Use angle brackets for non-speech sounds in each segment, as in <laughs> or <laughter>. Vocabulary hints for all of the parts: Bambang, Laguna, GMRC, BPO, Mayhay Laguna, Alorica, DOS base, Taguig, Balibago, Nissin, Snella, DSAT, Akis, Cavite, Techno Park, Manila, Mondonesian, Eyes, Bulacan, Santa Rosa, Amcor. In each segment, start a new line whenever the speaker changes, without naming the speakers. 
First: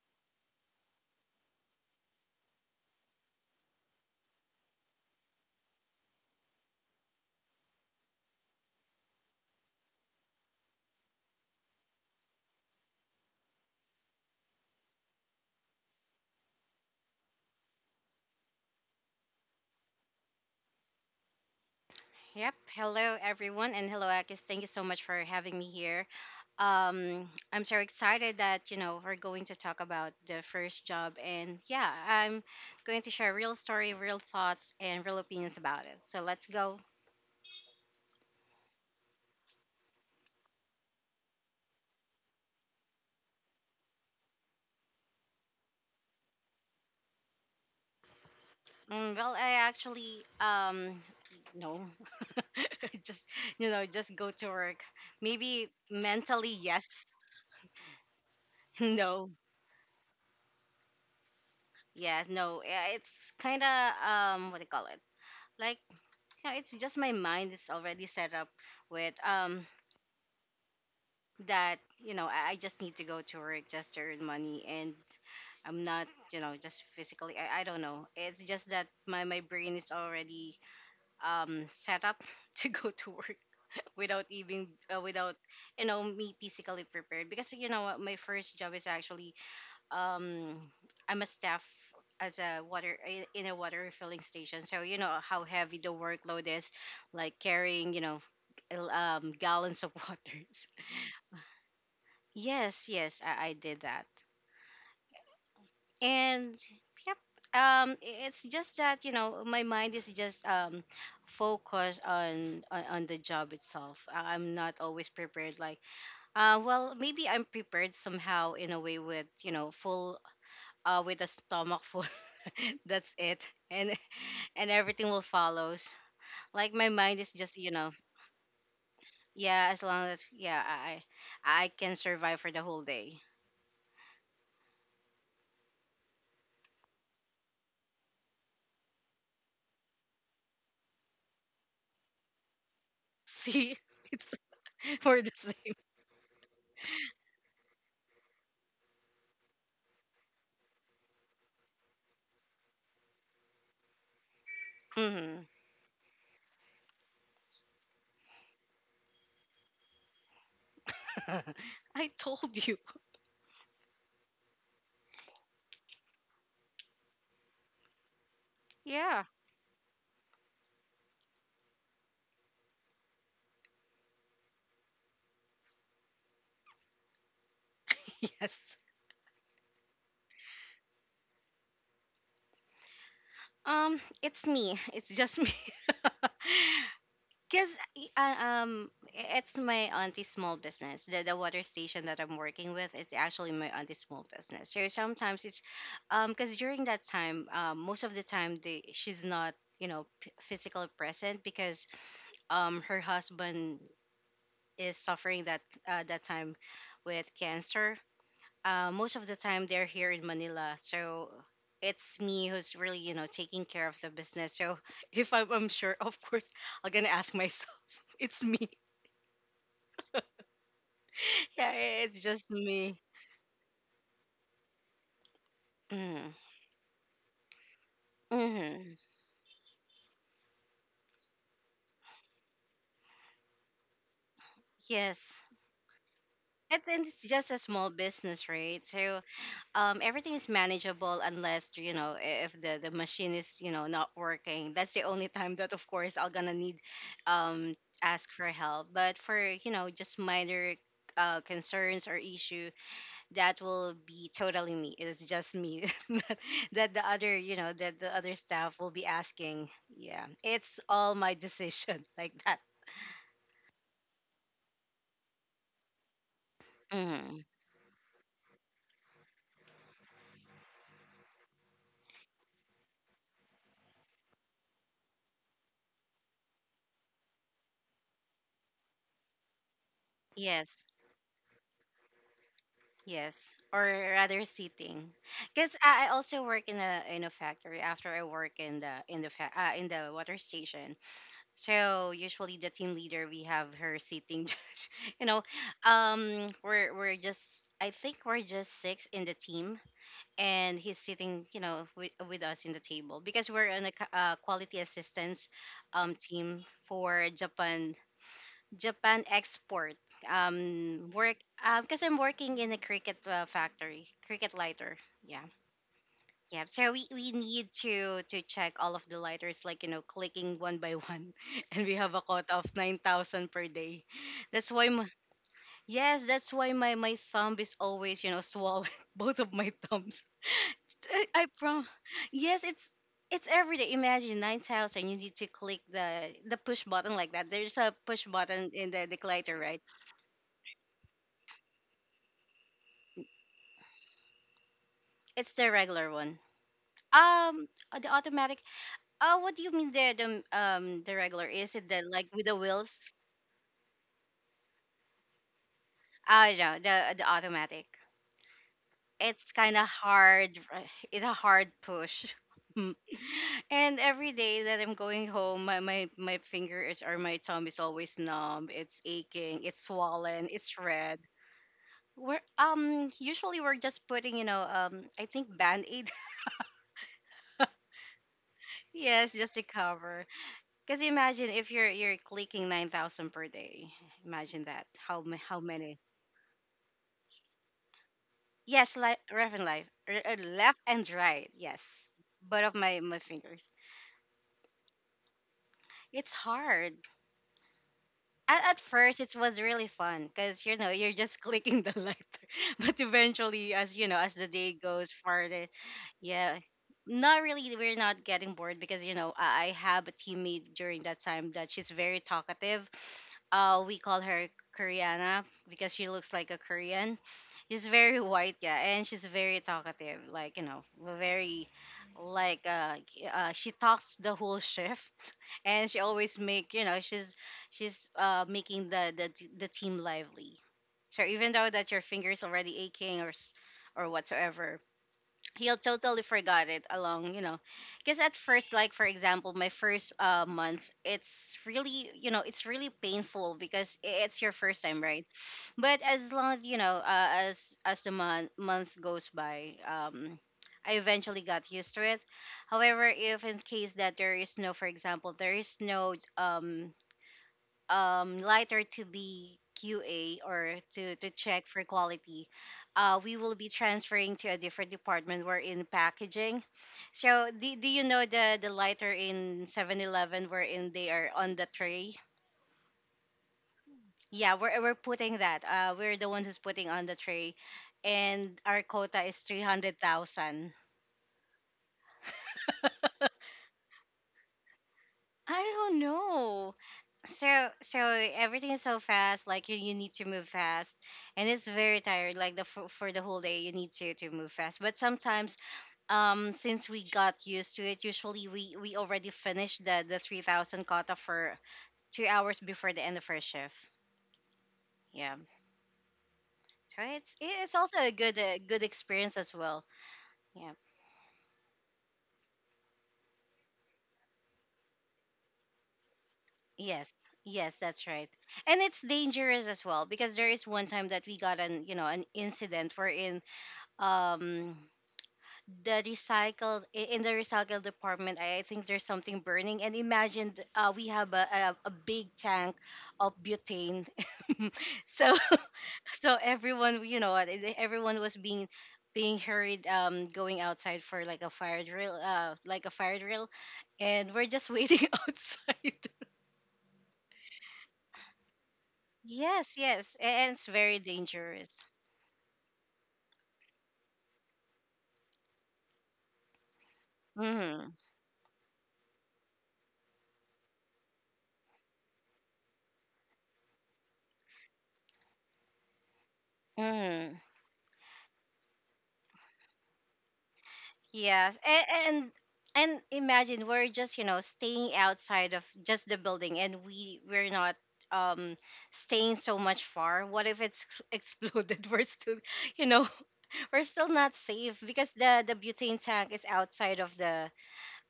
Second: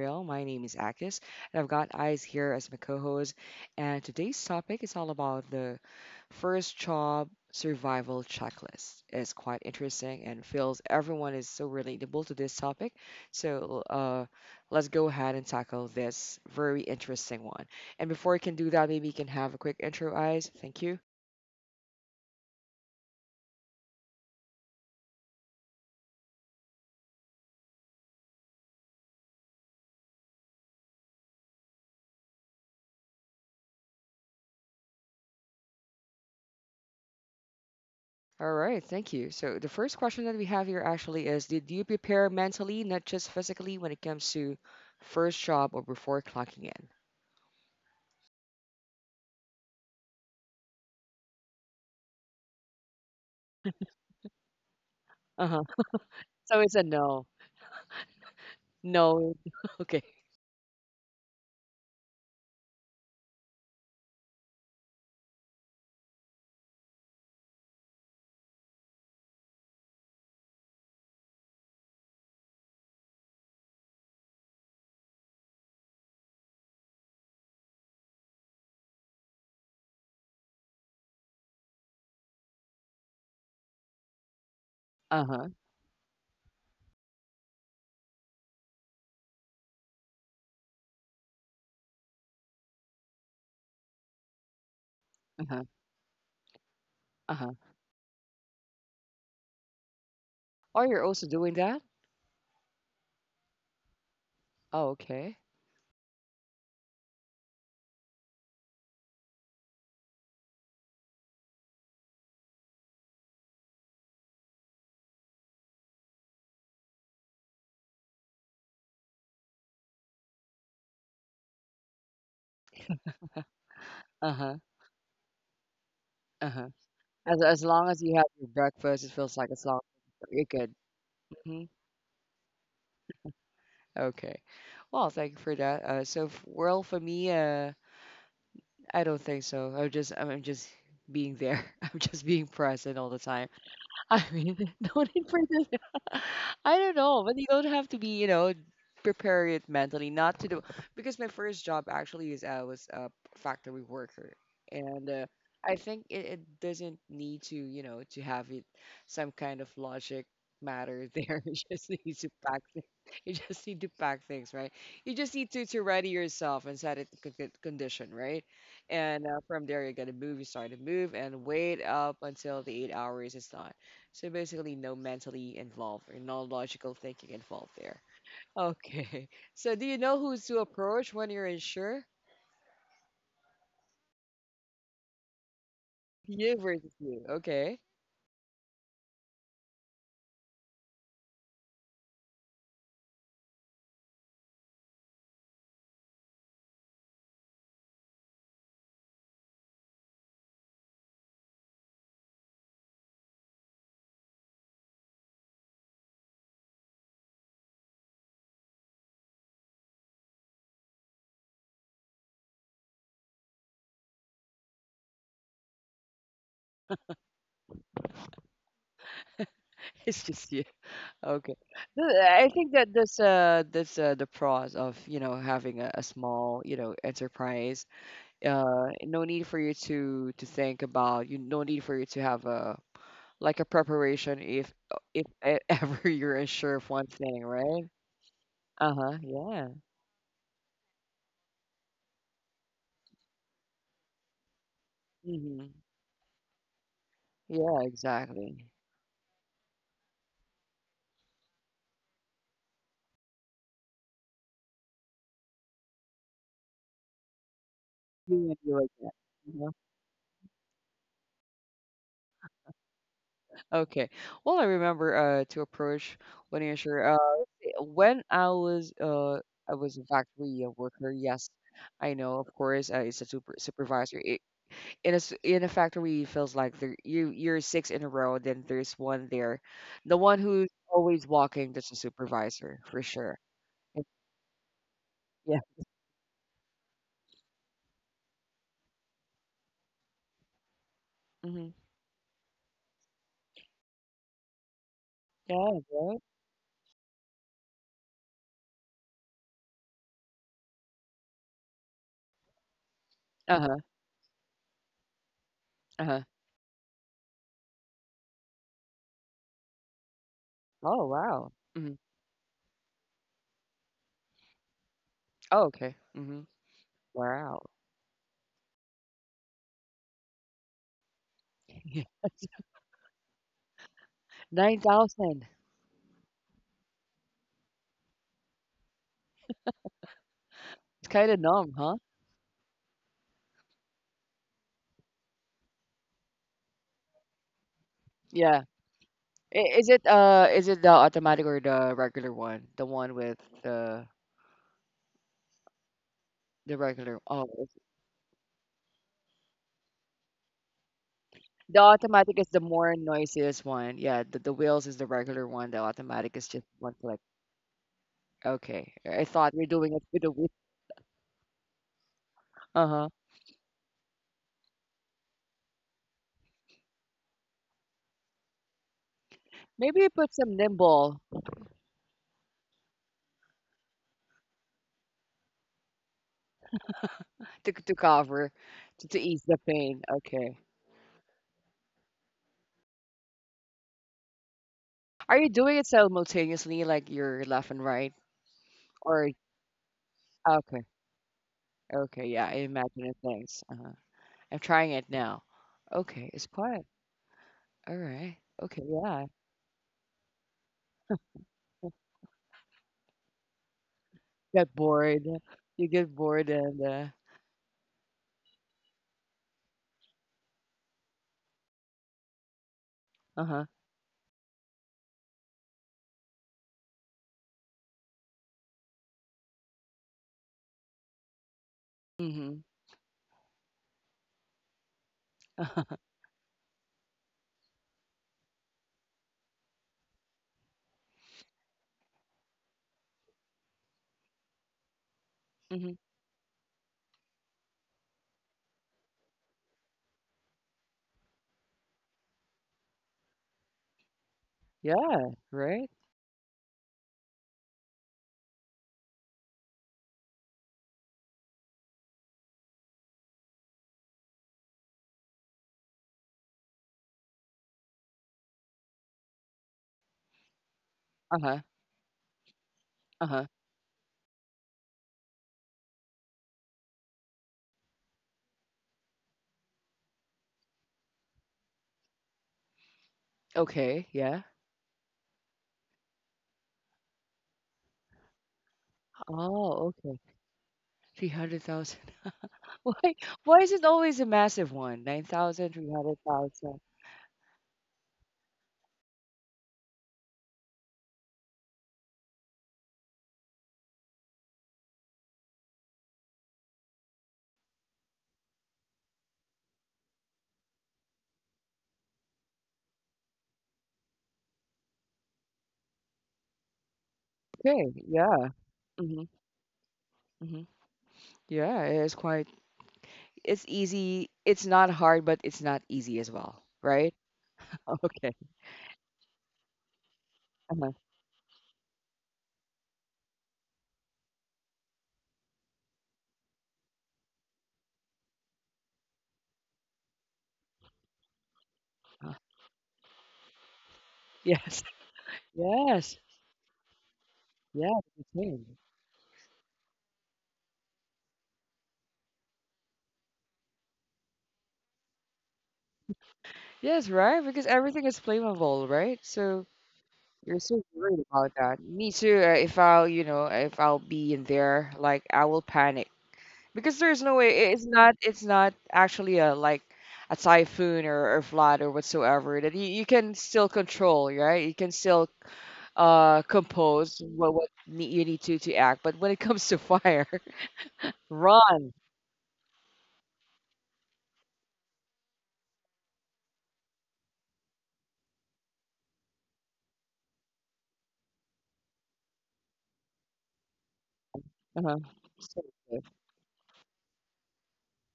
real. My name is Akis, and I've got Eyes here as my co-host. And today's topic is all about the first job survival checklist. It's quite interesting and feels everyone is so relatable to this topic. So uh, let's go ahead and tackle this very interesting one. And before I can do that, maybe you can have a quick intro, Eyes. Thank you.
Yep. Hello, everyone, and hello, Akis. Thank you so much for having me here. I'm so excited that we're going to talk about the first job, and yeah, I'm going to share real story, real thoughts, and real opinions about it. So let's go.
All right, thank you. So the first question that we have here actually is, did you prepare mentally, not just physically, when it comes to first job or before clocking in?
Well, I actually no, <laughs> just just go to work.
Uh-huh.
Maybe mentally
So it's a
yes,
no.
<laughs> no,
No. <laughs> Okay.
yes, no. Yeah, it's kind of what do you call it? Like, no, it's just my mind is already set up with that I just need to go to work just to earn money, and I'm not just physically I don't know, it's just that my brain is already set up <laughs> to go to work without even without
Uh-huh.
me physically prepared, because what my first job is actually um I'm a staff as a water in a water refilling station. So how
Uh-huh.
heavy the workload is, like
Uh-huh.
carrying, gallons of <laughs> waters.
Oh, you're also doing that?
Yes, yes, I did that,
Oh, okay.
and yep. It's just that my mind is just focused on the job itself. I'm not always prepared. Like, well, maybe I'm prepared somehow in a way with full, with a stomach full. <laughs> That's it, and
Uh-huh.
everything will follows.
Uh-huh.
Like my mind is just,
As long as you have your breakfast, it feels like it's
yeah,
long.
as long as,
You're
yeah,
good.
I
Hmm.
I can survive for the whole day.
Okay. Well, thank you for that. So, well, for me, I don't think so. I'm just being there. <laughs> I'm just being present all the
<laughs>
time.
See,
I
it's
mean, <laughs> no
for
need
the
for
same.
this. <laughs> I don't know, but you don't have to be, you know, prepare it mentally not to do because my first job actually is I was a factory worker, and
Mhm.
I think it doesn't need to, you know, to have it some kind of logic matter there. <laughs> You
<laughs>
just need
I
to pack.
told you.
<laughs> You just need to pack things, right? You just need to ready yourself and set it to condition, right? And
Yeah. <laughs>
uh, from there, you gotta move. You start to move and wait up until the eight hours is done. So basically, no mentally involved or no logical thinking involved there.
Yes.
Okay. <laughs> So do you know who's to approach when you're unsure?
It's me. It's just me. <laughs>
You versus you. Okay.
Because, it's my auntie's small business. The water station that I'm working with is actually my auntie's small business. So sometimes it's, because during that time, most of the time they, she's not, physically present, because, her husband is suffering that, that time, with cancer. Most of the time they're here in Manila, so it's me who's really, taking care of the business. So <laughs> if I'm sure, of course, I'm gonna ask myself. <laughs> It's me.
<laughs> It's just you. Okay.
Yeah, it's
I
just
think that
me.
that's uh that's uh, the pros of you know having a
Mm.
small you know enterprise.
Hmm.
No need for you to think about you. No need for you to have a like a preparation if
Yes.
<laughs> ever you're unsure of one
And it's
thing,
just a
right?
small business, right?
Uh huh.
So,
Yeah.
everything is manageable unless, if the machine is, not working. That's the only time
Hmm.
that, of course, I'm going to need,
Yeah,
um, ask for
exactly.
help. But for, just minor, concerns or issue, that will be totally me. It's just me <laughs> that the other, that the
You
other
and you
staff will
again.
be
Mhm.
asking. Yeah, it's all my decision <laughs> like that.
Okay. Well, I remember to approach when you sure uh
Hmm.
when I was uh I was a factory worker. Yes, I know. Of course, it's a supervisor. It, in a s- In a factory, it feels like there you you're six in a row. Then there's one there, the one who's
Yes,
always walking. That's a supervisor for sure.
yes, or
And-
rather sitting,
Yeah.
because I also work in a factory after I work in the water station.
Mm-hmm.
So usually the team leader we have her sitting, <laughs> you know,
Yeah. Right.
we're just, I think we're just six in the team, and he's sitting, you know, with us in the table, because
Uh
we're
huh.
in a quality assistance
Uh huh.
team for Japan export.
Oh
Work
wow. Mm-hmm.
because I'm working in a cricket, factory, cricket lighter. Yeah,
Oh okay. Mm-hmm.
yeah. So we
Wow.
need to check all of the lighters, like, clicking one by one, <laughs>
<laughs>
and we
Yes.
have a quota of 9,000 per day. That's why my,
9,000.
yes, that's why my thumb is always, swollen, <laughs> both of my thumbs.
It's
I,
kind of
I
numb,
prom,
huh?
yes, it's. It's every day. Imagine 9,000. You need to click the push button like that. There's a push
Yeah.
button in the glider, right?
Is it the automatic or the regular one? The one with
It's the regular one.
the regular. Oh, it's-
The automatic. What do you mean the regular?
the
Is it the like
automatic is
with
the
the
more
wheels?
noisiest one. Yeah, the wheels is the regular one. The automatic is
Ah,
just
yeah,
one
the
click.
the automatic.
Okay. I thought
It's
we're
kind of
doing it with the wheel.
hard. <laughs> It's a hard push. <laughs> Mm.
Uh-huh.
And every day that I'm going home, my finger is, or my thumb is always numb. It's aching. It's
Maybe you put
swollen.
some
It's red.
nimble
We're usually we're just putting, I think, band aid.
to cover
<laughs>
to
Yes,
ease the
just to
pain.
cover.
Okay.
Because imagine if you're clicking 9,000 per day. Imagine that.
Are you
How
doing it
many?
simultaneously like you're left and right
Yes,
or
left and life,
okay.
left and right. Yes,
Okay, yeah, I
both of my
imagine it.
my
Thanks.
fingers.
Uh-huh. I'm trying it now. Okay,
It's
it's quiet.
hard.
All right.
At,
Okay,
at first,
yeah.
it was really fun, because you're just <laughs> clicking the lighter. <laughs> But eventually, as the
Get
day goes
bored.
farther,
You get bored
yeah,
and
not really. We're not getting bored, because I have a teammate during that time that she's very talkative.
uh-huh.
We call her Koreana because she looks like a Korean. She's very white, yeah, and she's very talkative. Like, very,
Mm-hmm.
like, she talks the whole shift, <laughs> and she always make, she's making the team lively. So even though that your fingers already aching or whatsoever, he'll
Mm-hmm.
totally forgot it along, because at first, like, for example, my first months it's really, painful, because it's your first time,
Yeah,
right?
right?
But as long, as the months goes by, I eventually got used to it. However, if in case that there is no, for example, there is no, lighter to be QA, or to
Uh-huh.
check for quality, we
Uh-huh.
will be transferring to a different department. We're in packaging. So, do, do you know the lighter in 7-Eleven Eleven, wherein they are on the tray?
Okay, yeah.
Yeah, we're putting that. We're the ones who's putting on the tray. And our quota is
Oh, okay.
300,000.
300,000. <laughs> Why why is it always a massive one?
I
9,000,
don't know.
300,000.
So everything is so fast, like, you need to move fast, and it's very tired, like, for the whole day you need to move fast. But sometimes, since we got used to it, usually we already finished the 3,000 kata for 2 hours before the end of our shift, yeah. So it's
Okay,
also a good,
yeah.
good
Hmm.
experience as well.
Hmm.
Yeah.
Yeah, it is quite it's easy. It's not hard, but it's not easy as well, right?
Yes, yes,
<laughs>
that's
Okay.
right. And it's dangerous as well, because there is one
Uh-huh.
time that we got an you know an incident wherein, um in the recycle department, I think there's something burning, and imagine, we have a, big tank of butane. <laughs>
Yes.
So, <laughs>
Yes.
so everyone you know what, eh,
Yeah,
everyone
it's
was being
insane.
being hurried, going outside for, like, a fire drill, and we're just waiting <laughs> outside.
Yes, right? Because everything is flammable, right? So
Yes, yes, and
you're
it's
so
very
worried about that.
dangerous.
Me too. If I'll, you know, if I'll be in there, like I will panic because there's no way. It's
Hmm.
not. It's not actually a like a typhoon or flood or whatsoever that you can still control, right? You can still compose what you need to act. But when it comes to fire, <laughs>
Yes, and,
run.
and and imagine we're just, staying outside of just the building, and we're not, um staying so much far. What if it's <laughs> exploded? We're still, you know <laughs> we're still not
Uh
safe,
huh.
because the butane tank is outside of the,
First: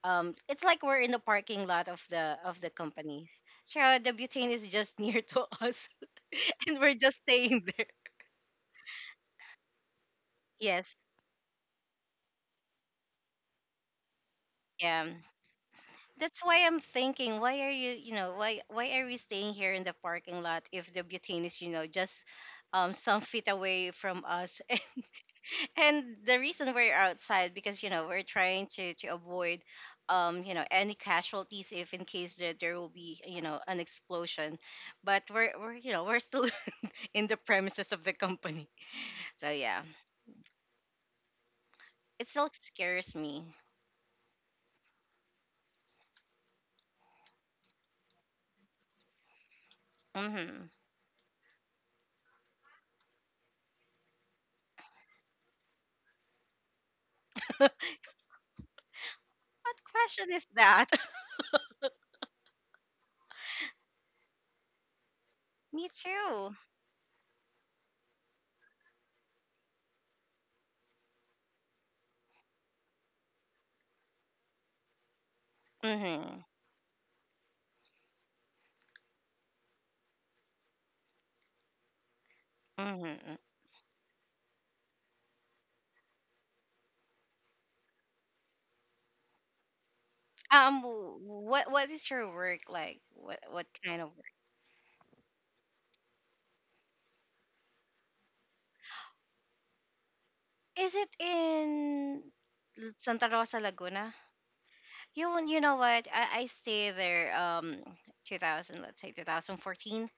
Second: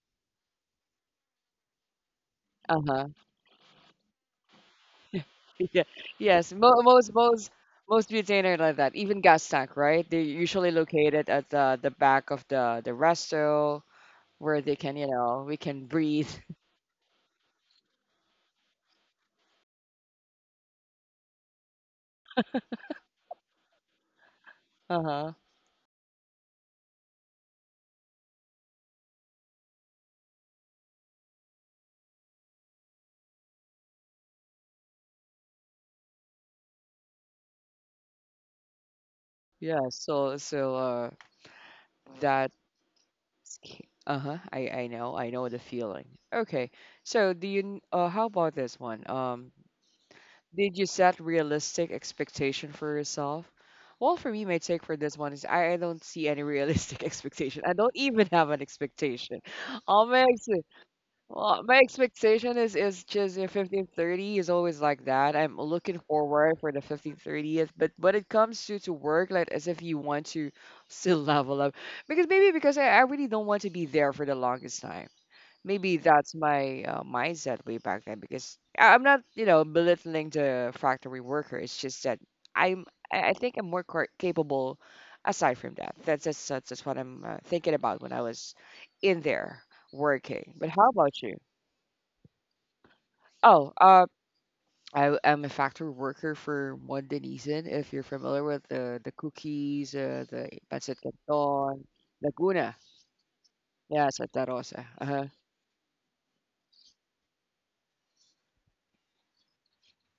it's like we're in the parking lot of the
Uh huh.
company. So the butane is just <laughs> near to
Yeah.
us,
Yes.
<laughs> and
Mo-
we're
most
just
most
staying there.
most butane are like that. Even gas tank, right? They're usually
Yes.
located at the back of the resto where they can,
Yeah.
you know, we can breathe.
That's
<laughs>
why I'm thinking, why are you, you know, why are we staying here in the parking lot if the butane is, just, some feet away from us?
Uh-huh.
<laughs> And the reason we're outside, because we're trying to avoid, any casualties, if in case that there will be, an explosion. But we're you know we're still <laughs> in the premises of the company, so yeah,
Yeah. So so
it
that
still scares me.
uh-huh. I know. I know the feeling. Okay. So do you how about this one? Um,
Mm-hmm.
did you set realistic expectation for yourself? Well, for me, my take for this one is I don't see any realistic <laughs>
<laughs>
expectation.
What
I don't even have an expectation. All my
question is
ex-
that?
well, my expectation is just in 1530 is always like that. I'm
<laughs> Me
looking
too.
forward for the 1530th, but when it comes to work, like as if you want to still <laughs> level up, because maybe because I really don't want to be there for the longest time maybe that's
Mm-hmm.
my mindset way back then because I'm not, you know, belittling the factory worker. It's just that I'm, I
Mm-hmm.
think I'm more capable aside from that. That's just what I'm thinking about when I was in there working. But
Um,
how
w-
about you?
what what is your work like? What
Oh,
kind of work?
I am a factory worker for Mondonesian. If you're familiar with the cookies, the
Is
pancit
it
canton,
in
Laguna,
Santa Rosa,
yeah,
Laguna?
Santa Rosa. Uh-huh.
You won't- You know what? I stay there. 2000, let's say 2014.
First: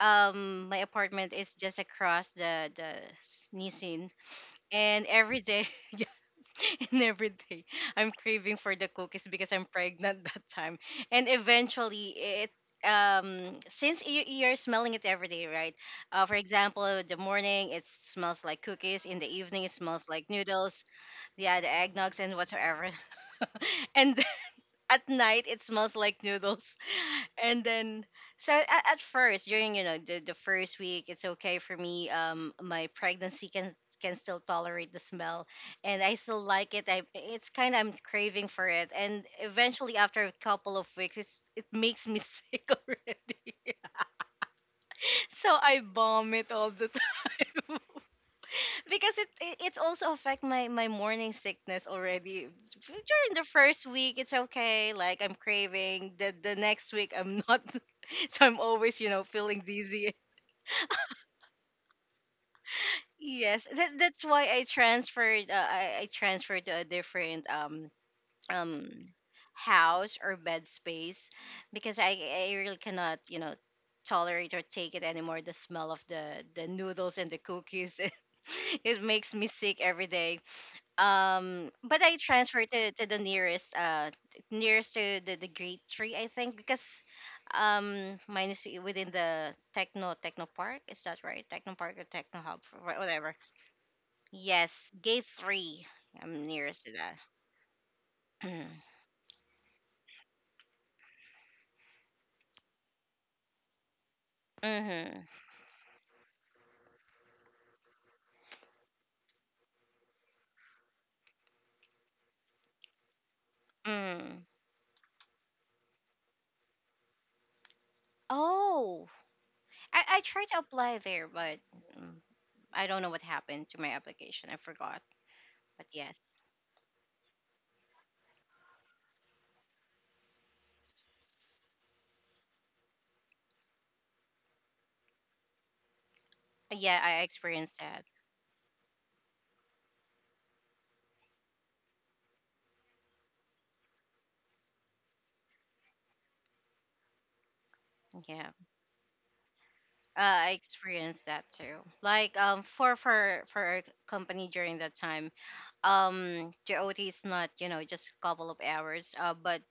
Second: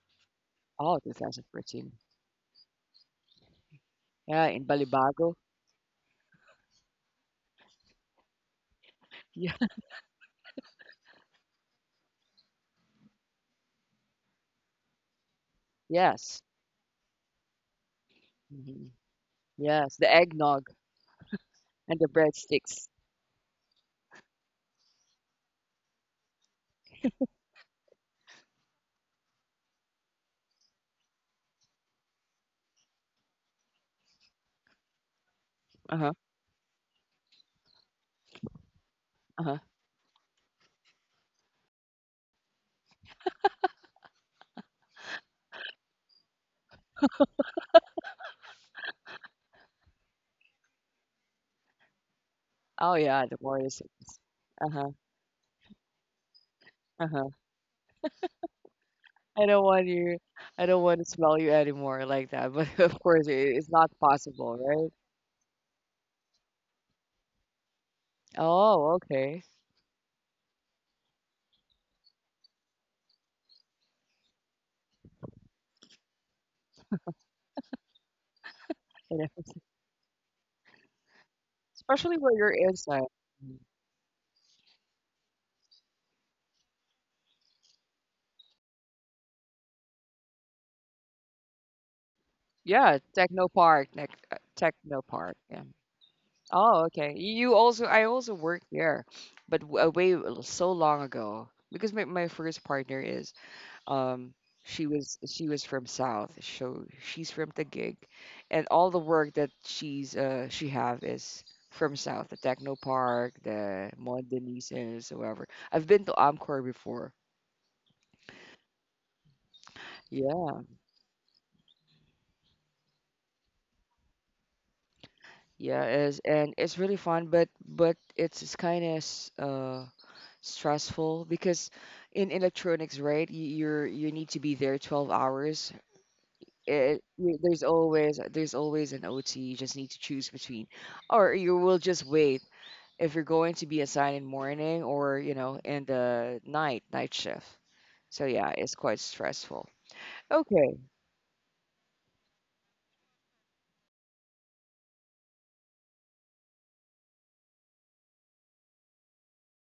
My
Oh,
apartment is just
2014.
across the Nissin,
Yeah, in
and
Balibago.
every day, <laughs> <laughs> and every day I'm craving for the cookies, because I'm
<laughs>
pregnant <laughs> that time. And eventually it since you're smelling it every day, right? Uh, for
Yes.
example, the morning it smells like
Mhm.
cookies, in the evening it
Yes,
smells
the
like
eggnog
noodles. Yeah, the
and the
eggnogs and whatsoever.
breadsticks.
<laughs> And at night it smells like noodles. <laughs> And then so at, at first, during the first week, it's okay for me. My pregnancy can still tolerate the smell, and
Uh-huh,
I still like it. I It's kind of, I'm craving for it. And
uh-huh.
eventually, after a couple of weeks, it makes me <laughs> sick already. <laughs> So I vomit all the <laughs> time, because it's also affect my morning sickness already.
Oh, yeah,
During
the
the
Oreo
first
sticks.
week, it's
Uh-huh,
okay, like I'm craving. The next week,
uh-huh.
I'm not, <laughs> so I'm always, you know,
I
feeling
don't want
dizzy.
you I don't want to smell you anymore like that, <laughs> but of course it,
Yes,
it's not
that's why
possible,
i
right?
transferred uh, I, I transferred to a different um
Oh, okay.
house or bed space, because I really cannot, you know, tolerate or take it anymore, the smell of the noodles and the cookies. <laughs> It
And <laughs> if-
makes me
it's-
sick every day. But I
especially when you're
transferred
inside.
to the
Mm.
nearest nearest to the grade three, I think, because mine is within the techno park. Is that right, techno park or techno hub,
Yeah,
whatever.
Techno Park,
Yes,
Techno
gate
Park. Yeah.
three. I'm
Oh,
nearest to
okay.
that.
You also, I also worked
<clears throat>
there, but way so long ago because my first partner is um,
Mm-hmm.
she was from South, so she's from Taguig, and all the work that she's she have is from South, the Techno Park, the
Mm.
Mondanises, whatever. I've been to Amcor before.
Oh, I tried to
Yeah,
apply there, but mm, I don't know what happened to my application. I forgot, but
yeah,
yes.
is and it's really fun, but it's kind of uh stressful because in electronics, right? You're you need to be there 12 hours
Yeah, I
there's
experienced that.
always an OT. You just need to choose between, or you will just wait if you're going to be assigned in morning or you know in the night shift. So
Yeah.
yeah, it's quite stressful.
I
Okay.
experienced that too. Like for our company during that time, the OT is not, you know, just a couple of hours, but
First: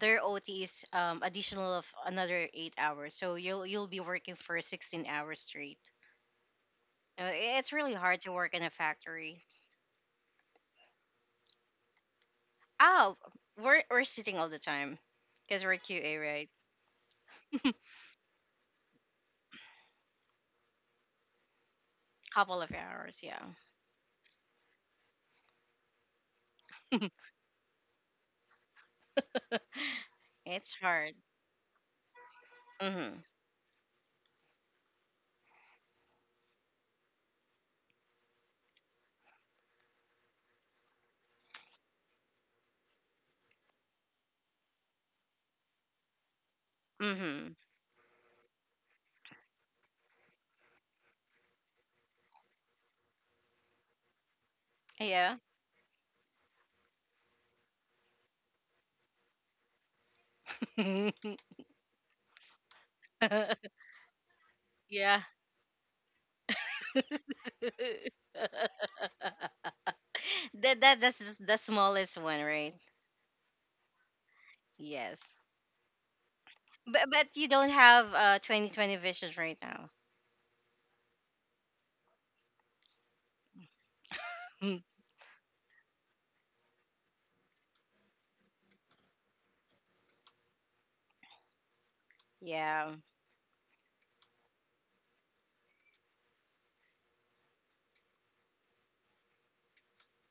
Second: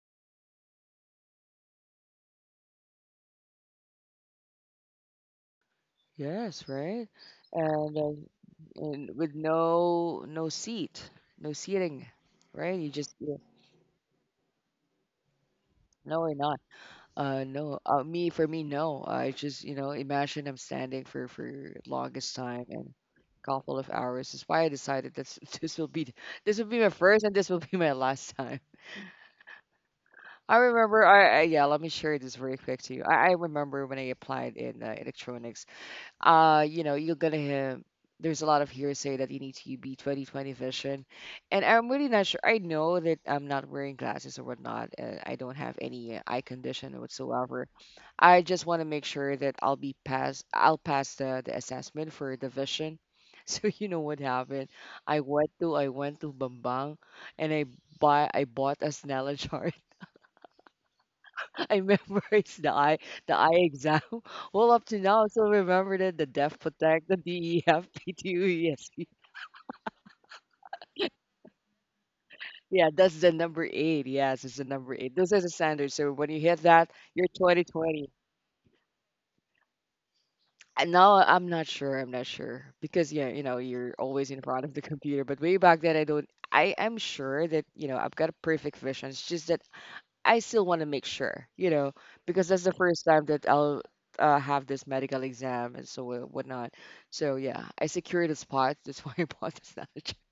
their OT is additional of another 8 hours. So you'll be working for 16 hours straight.
Yes. Right.
It's really
And um,
hard to work in a
and with
factory.
no no seat, no seating, right? You just
Oh,
yeah,
we're sitting all the time because we're QA,
no, we're
right?
not. No. Me for me, no. I just you know imagine I'm standing for longest
Couple
time
of
and
hours, yeah.
couple of hours is why I decided this <laughs> this will be my first and this will be my last time. <laughs> I
It's
remember.
hard.
I Yeah. Let me share this very quick to you.
Mhm.
I remember when I applied in electronics you know, you're gonna hear there's a lot of hearsay that you need to be 2020 vision, and I'm really not sure. I know that I'm not wearing glasses or whatnot. I don't have any eye condition
Mhm.
whatsoever. I just want to make sure that I'll be pass. I'll pass the assessment for the vision. <laughs> So you know what happened?
Yeah.
I went to Bambang, and I bought a Snella jar. <laughs> I memorized the eye
<laughs>
exam. <laughs> Well, up to
Yeah.
now, I still remembered it. The Def Protect, the DEF, PTU. <laughs>
<laughs> <laughs> That that's just the smallest one, right?
Yeah, that's the number eight. Yes, it's the number eight. Those
Yes.
are the standards. So when you hit that, you're
But you don't
2020.
have 2020 vision right now.
And now I'm not sure. I'm not sure because yeah, you know, you're always in front of the computer. But way back then, I don't. I am sure that you know I've got a perfect vision. It's just that I still want to make sure, you know,
<laughs>
because that's the
Yeah.
first time that I'll have this medical exam and so wha- whatnot. So yeah, I secured a spot. That's <laughs> why I bought this knowledge. <laughs>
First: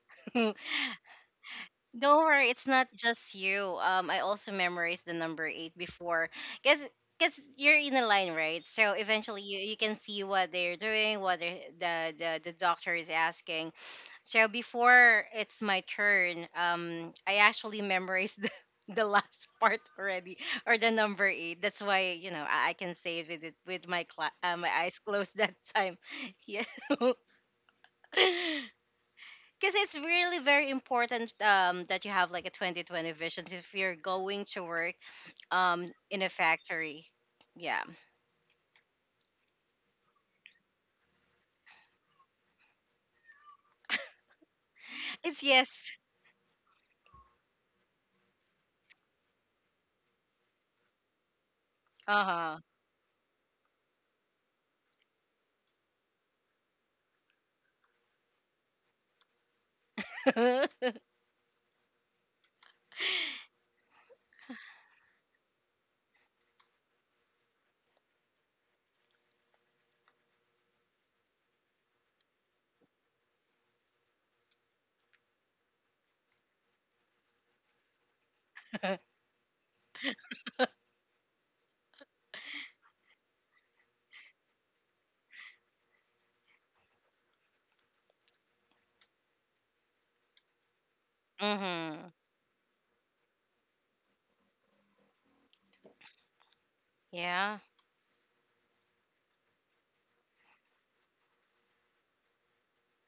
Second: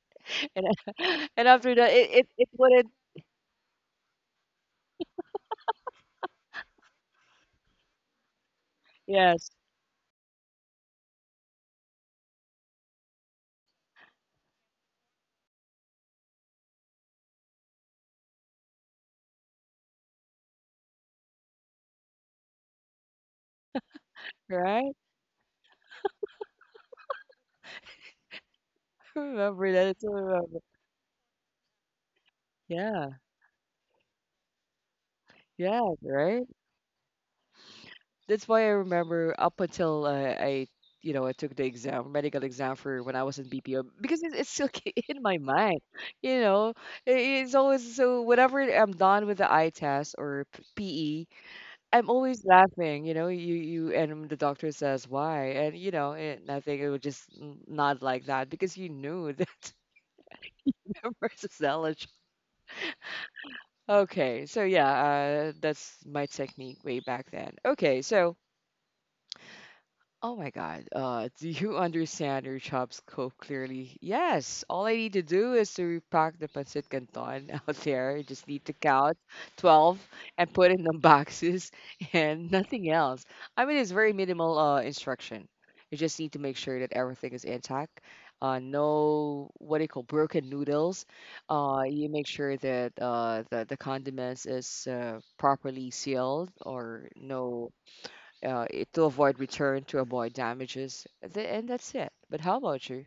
And
<laughs>
<laughs> and after that,
Don't
it
worry, it's not
wouldn't.
just you. I also memorized the number eight before, cause cause you're in a line, right? So eventually
Yes,
you, you can see what they're doing, the doctor is asking. So before it's my turn, I actually memorized <laughs> the last part already, or the number eight. That's why, you know, I can say it with my my
right.
eyes closed that time. <laughs> Yeah. <laughs>
<laughs>
Because
Remember that.
it's
It's
really
remember.
very important, that you have like a 2020
Yeah,
vision if you're going to work
yeah,
in a
right.
factory. Yeah.
That's why I remember up until I, you know, I took the exam, medical exam for when I was in BPO, because it's still <laughs> in my
It's
mind.
yes.
You know, it's always so. Whenever I'm done with the eye test or PE, I'm always
Uh
laughing. You know, you and the doctor says why, and you know, it, nothing. It was just not like that because you knew that
huh.
<laughs> versus knowledge. Okay, so yeah, that's my technique way back then. Okay, so oh my God. Do you <laughs> understand your job scope clearly? Yes. All I need to do is to repack the pancit canton <laughs> out there. I just need to count 12 and put in the boxes <laughs> and nothing else. I mean, it's very minimal instruction. You just need to make sure that everything is intact. No, what do you call broken noodles.
<laughs>
You
Hmm.
make sure that the condiments is properly sealed or
Yeah.
no to avoid return, to avoid damages, and that's it. But how about you?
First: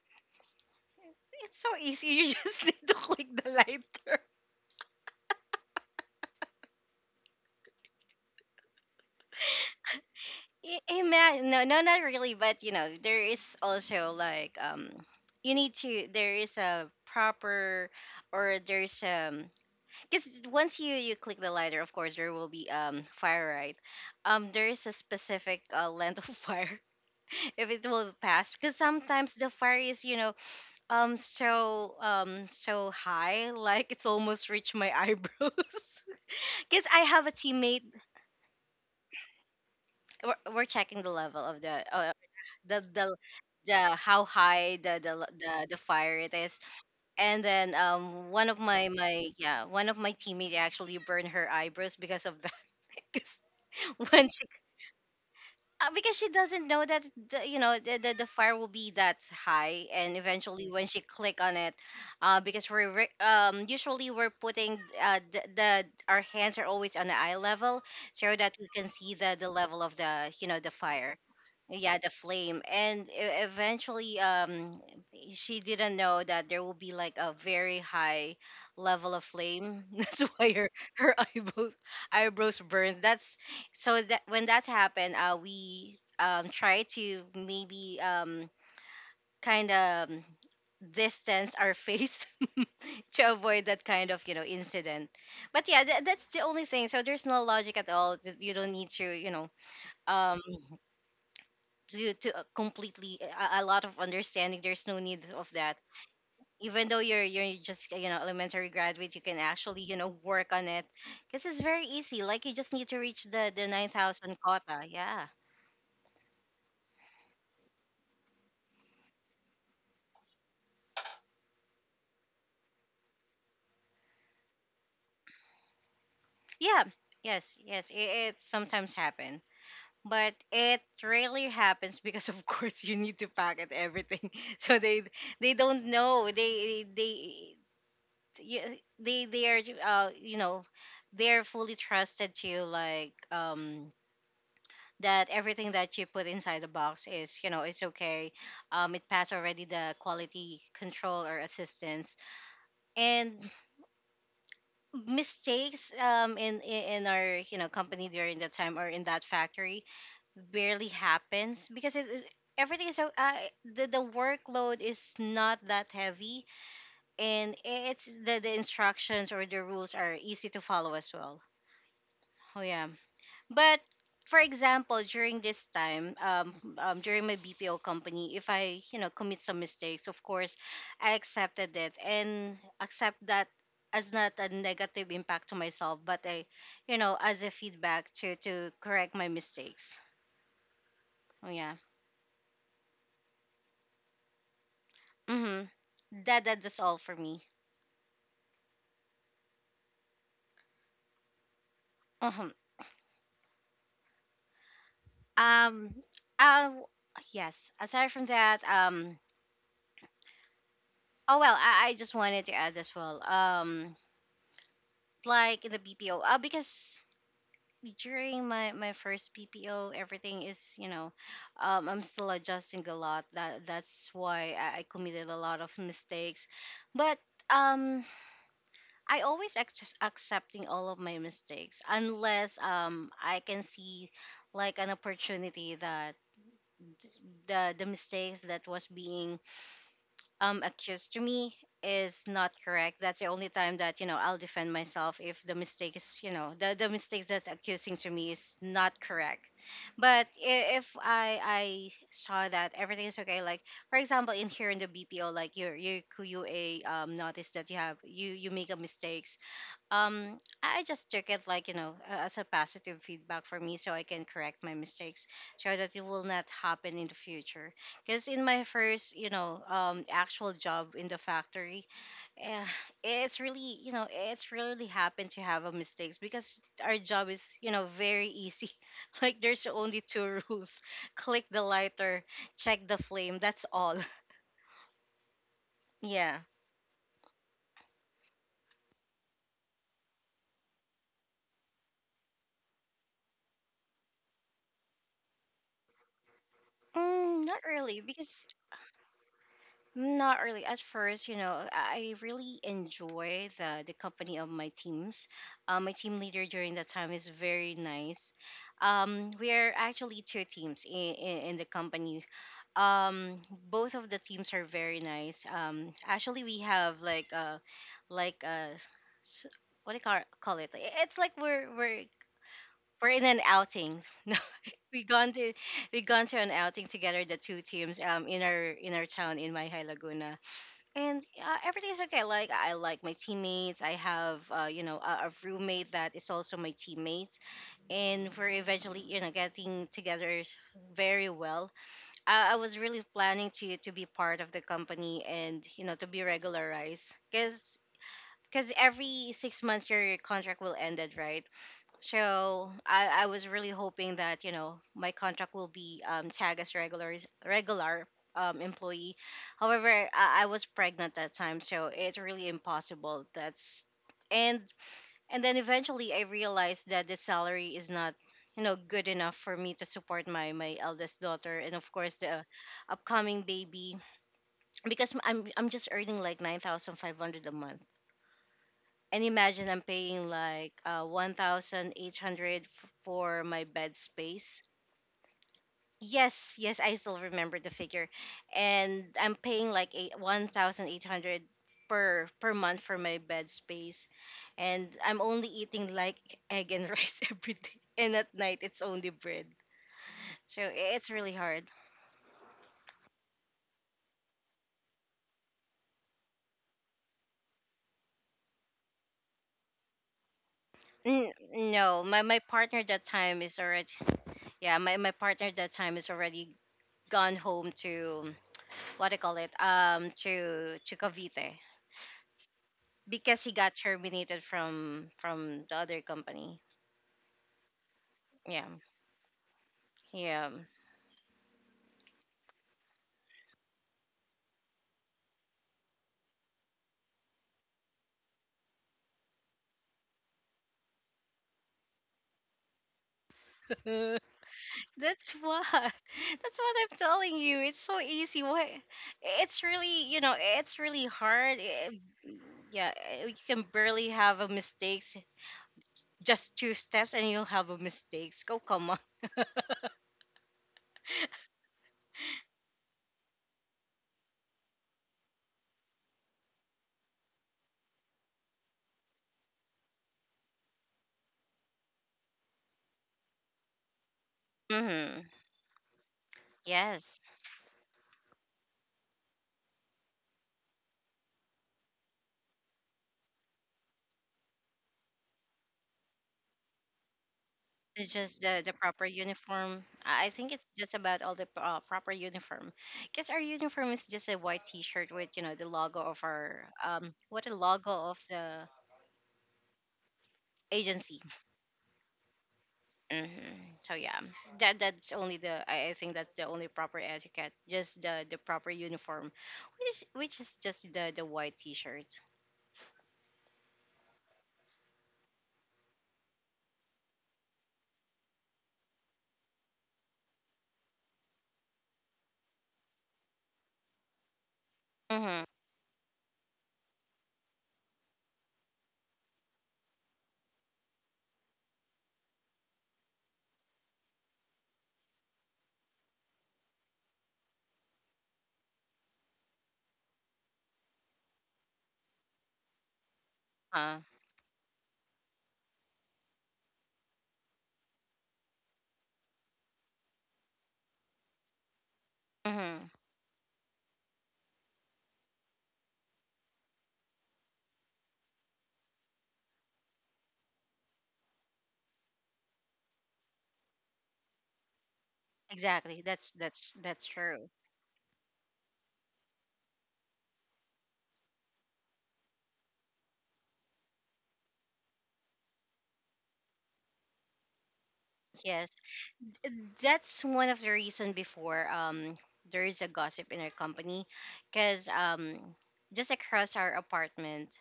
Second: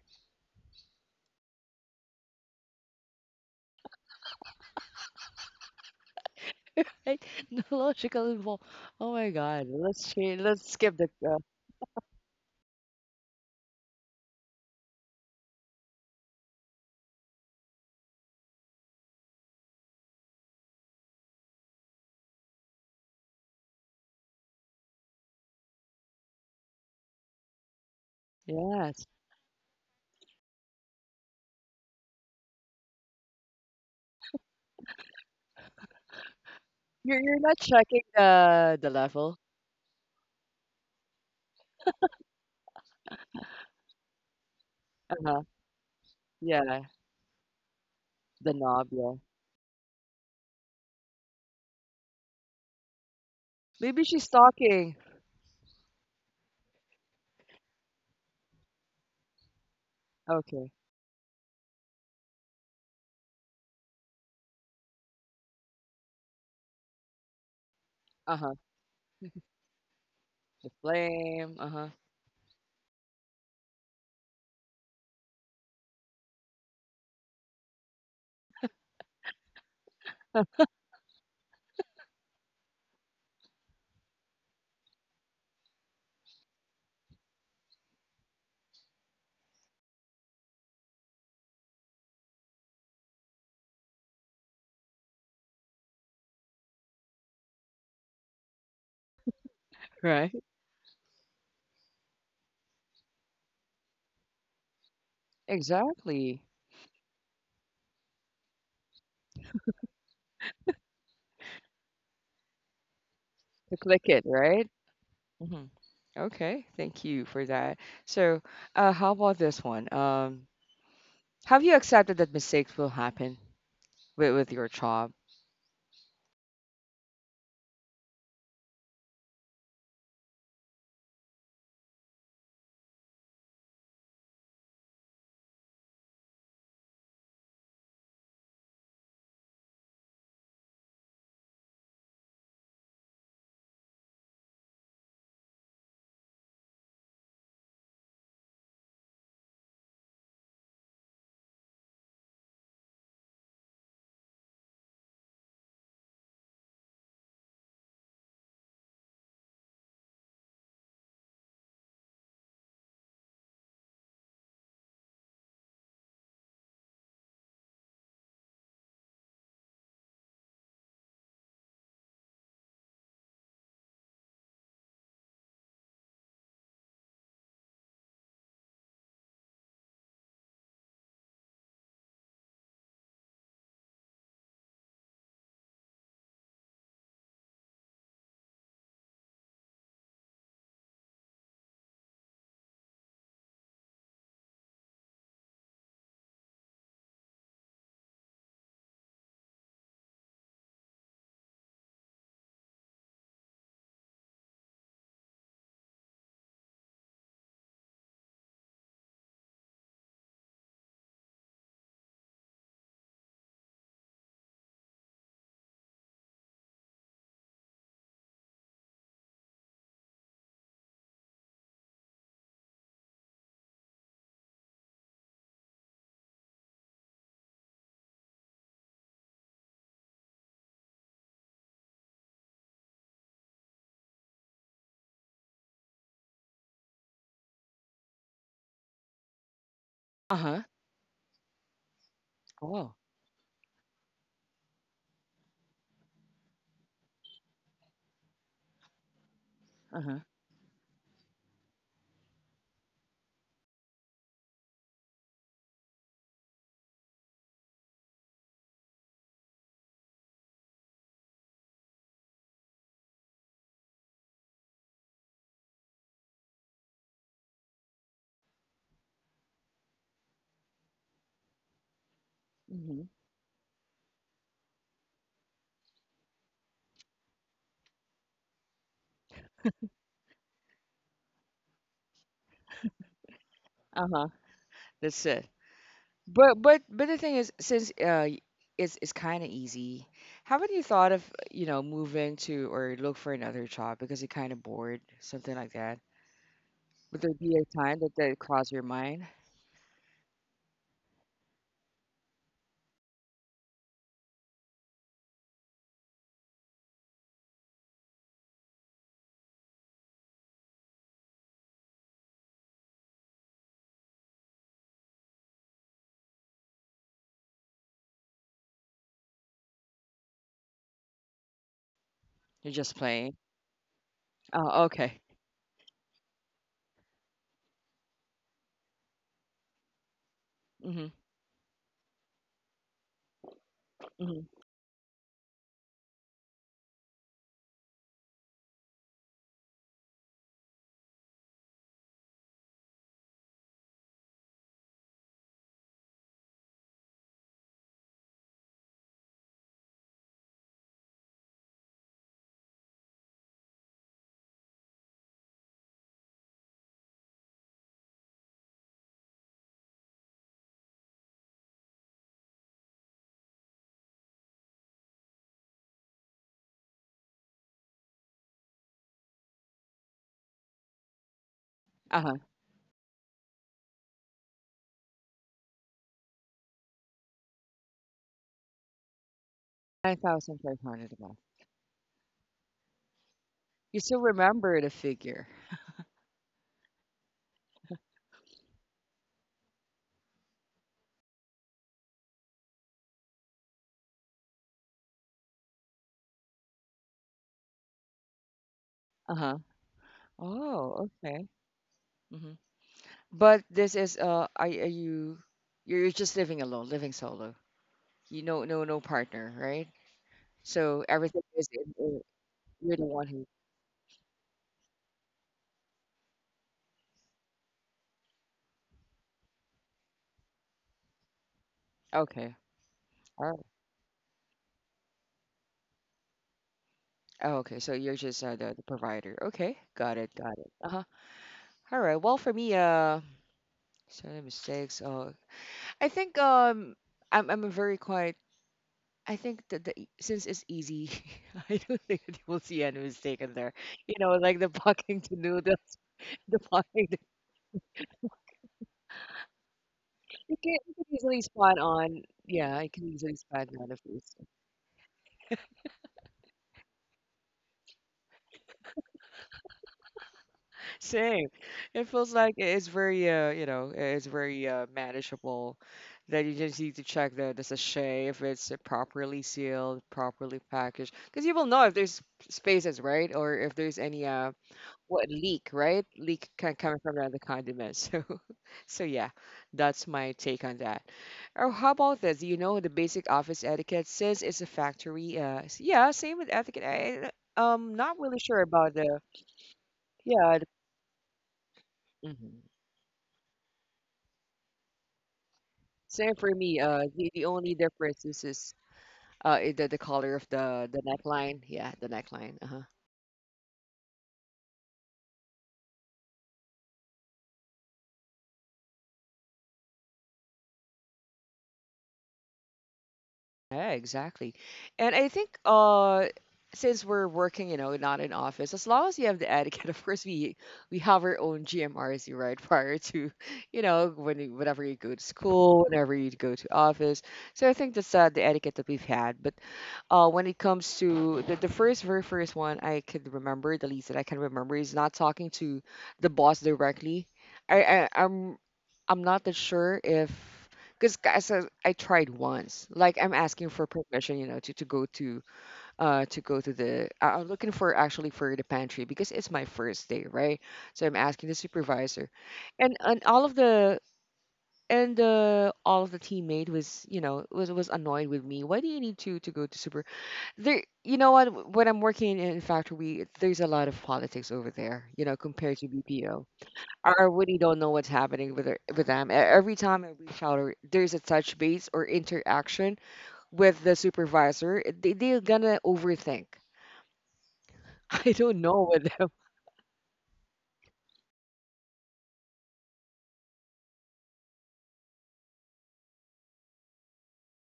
It's so easy. You just <laughs> need to click the lighter.
Right? <laughs> No logical involved. Oh my God. Let's change. Let's skip the.
Imagine, no, no, not really, but you know, there is also like, you need to. There is a proper, or there's because once you click the lighter, of course, there will be fire, right? There is a specific length of fire <laughs> if it will pass, because
Yes.
sometimes the fire is, you know, so high, like it's almost reached my eyebrows <laughs> because I
You're
have a
you're not
teammate.
checking the level.
We're checking the level of the the the how high the
Uh
l-
huh.
the the fire it is.
Yeah.
And then
The knob. Yeah.
one of my teammates actually burned her eyebrows because of that.
Maybe
<laughs> <laughs> When
she's
she,
talking.
because she doesn't know that the the fire will be that high. And eventually
Okay.
when she click on it, uh, because usually we're putting, uh, the our hands are always on the eye level, so
Uh
that
huh.
we can see the level of the, you know,
The
the fire.
flame. Uh huh.
Yeah, the flame. And eventually she didn't know that there will be like a very high level of flame, <laughs> that's why her <laughs> eyebrows burned. That's So that when that's happened, we, try to maybe, kind of distance our face <laughs> to avoid that kind of, you know, incident. But yeah, that's the only thing. So there's no logic at all. You don't need to, you know,
Right.
um, do to completely a lot of understanding. There's no need of that.
Exactly.
Even though you're just, you know, elementary graduate, you can actually, you know, work on it because it's very easy. Like, you just need to reach the
To
nine
click it.
thousand
Right.
quota. Yeah.
Hmm. Okay. Thank you for that. So, how about this one? Have you accepted that mistakes will happen? With your job.
Yeah, yes, yes, it sometimes happen, but it rarely happens because, of <laughs> course, you need to pack packet everything, <laughs> so they don't know they are you know they're fully trusted to you, like, that everything that you put inside the box is, you know, it's okay. It passed already the quality control or assistance. And mistakes in our, you know, company during that time or in that factory barely happens because everything is so, the workload is not that heavy, and it's the instructions or the rules are easy to follow as well. Oh yeah. But for example, during this time, during my BPO company, if I, you know, commit some mistakes, of course, I accepted it and accept that as not a negative impact to myself, but a, you know, as a feedback to correct my mistakes. Oh yeah. Mm-hmm. That's all for me. Mhm. Um. Uh. Yes. Aside from that. Oh well, I just wanted to add as well. Like in the BPO, because during my first BPO, everything is, you know, I'm still adjusting a lot. That's why I committed a lot of mistakes, but um I always just accepting all of my mistakes, unless I can see like an opportunity that the mistakes that was being
Uh-huh.
accused to me is not
Oh,
correct. That's the only time that, you know, I'll defend myself, if the mistake is, you know, the mistakes that's accusing to me is not correct.
uh-huh.
But if I I saw that everything is okay, like for example in here in the BPO, like your QA notice that you have you make a mistake, um I just took it like, you know, as a positive feedback for me, so I can correct my mistakes, so that it will not happen in the future. Because in my first, you know, actual job in the factory, eh,
Mhm.
it's really, you know, it's really happened to have a mistakes, because our job is, you know, very easy. <laughs> Like, there's only two rules: <laughs> click the lighter, check the flame, that's all.
Uh-huh. That's it.
<laughs> Yeah.
But the thing is, since it's kind of easy, haven't you thought of, you know, moving to or look for another job because you're kind of bored, something like that? Would there be
Not
a time
really,
that that
because
crossed your mind?
not really. At first, you know, I really enjoy the company of my teams. My team leader during that time is very nice. We are actually two teams in the company. Um, both of the teams are very nice. Actually, we have like, like uh, s- s- what do you call, call it? It's like we're we're
You're just
we're in
playing.
an outing. <laughs> No,
Oh,
we
okay.
gone to we gone to an outing together, the two teams, in our town in Mayhay Laguna,
Mm-hmm.
and everything is okay. Like I like my teammates. I
Mhm.
have, you know, a roommate that is also my teammate, and we're eventually, you know, getting together very well. I was really planning to be part of the company and, you know, to be regularized, because. Because every 6 months your contract will end, right? So I was really hoping that, you know, my contract will be, tagged as regular employee. However, I was pregnant that time, so it's really impossible. That's, and and then eventually I realized that the salary is not, you know, good enough for me to support my eldest daughter and of course
Uh-huh.
the upcoming baby, because I'm just earning like 9,500 a month, and imagine I'm paying like,
9,500 a month.
1,800 for my bed
You still
space.
remember the figure.
Yes, yes, I still remember the figure. And I'm paying like 1,800 per month for my bed space. And I'm only eating like egg and <laughs> rice every day. And at night, it's only bread.
Uh-huh.
So it's
Oh,
really
okay.
hard.
Mm-hmm. But this is are you you're just living alone, living solo. You know, no no partner, right? So everything is
No, my partner
you're the
that
one
time
who.
is already, yeah, my partner that time is already gone home to, what do you call it, to Cavite,
Okay,
because
all
he
right.
got terminated from the other company.
Oh, okay. So you're just
Yeah,
the provider. Okay, got it,
yeah.
got it. Uh huh. All right. Well, for me, so the mistakes. I think I'm a very quiet. I think that since it's easy, <laughs> I don't think that you will see any mistake in there. You know, like the <laughs> fucking
That's
to
what. <laughs>
noodles, <laughs>
That's
the
what I'm
fucking.
telling you. It's so easy. Why? It's really, you know, it's
You can
really
easily
hard.
spot
Eh,
on yeah, I
yeah,
can
eh,
easily
you can
spot on a
barely
face.
have a mistakes. Just two steps, and you'll have a mistakes. Go, come on.
Same. It feels like it's very you know, it's very manageable that you just need to check the sachet if it's properly sealed, properly packaged. Because you will know if there's spaces, right? Or if there's any
Mm-hmm.
what leak, right? Leak kind coming from
Yes.
the condiment. <laughs> So so yeah, that's my take on that. Or how about this? You know, the basic office etiquette says it's a factory. Yeah, same with etiquette. I,
It's
not really
just
sure
the
about
proper
the
uniform. I think
yeah. The,
it's just about all the proper
mhm.
uniform, because our uniform is just a white T-shirt with, you know, the logo of
Same for
our,
me.
um,
The
what, a
only
logo of
difference is
the
is the color of the
agency.
neckline. Yeah, the neckline. Uh-huh.
Hmm. So yeah, that that's only the, I think that's the only proper etiquette. Just the proper uniform, which is just the white T-shirt.
Yeah, exactly. And I think since we're working, you know, not in office, as long as you have the etiquette, <laughs> of course we have our own GMRC, right? <laughs> Prior to, you know, whenever you go to
Mm-hmm.
school, whenever you go to office. So I think that's the etiquette that we've had. But when it comes to the first very first one I could remember, the least that I can remember is not talking to the boss directly. I, I I'm I'm not that sure if because guys I tried once. Like I'm asking for
Uh,
permission, you know, to go to go to the I'm looking for actually for the pantry because it's my first day, right? So I'm asking the supervisor,
mm-hmm.
and all of the and all of the teammate was you know was annoyed with me. Why do you need to go to supervisor? There you know what, when I'm working in factory there's a lot of politics over there, you know, compared to
Exactly. That's
BPO.
that's that's
I
true.
really don't know what's happening with them. E- every time I reach out or there's a touch base or interaction with the supervisor they, they're gonna overthink. <laughs> I don't
Yes.
know with them. <laughs>
That's one of the reason before. There is a gossip in our company because, just across our apartment,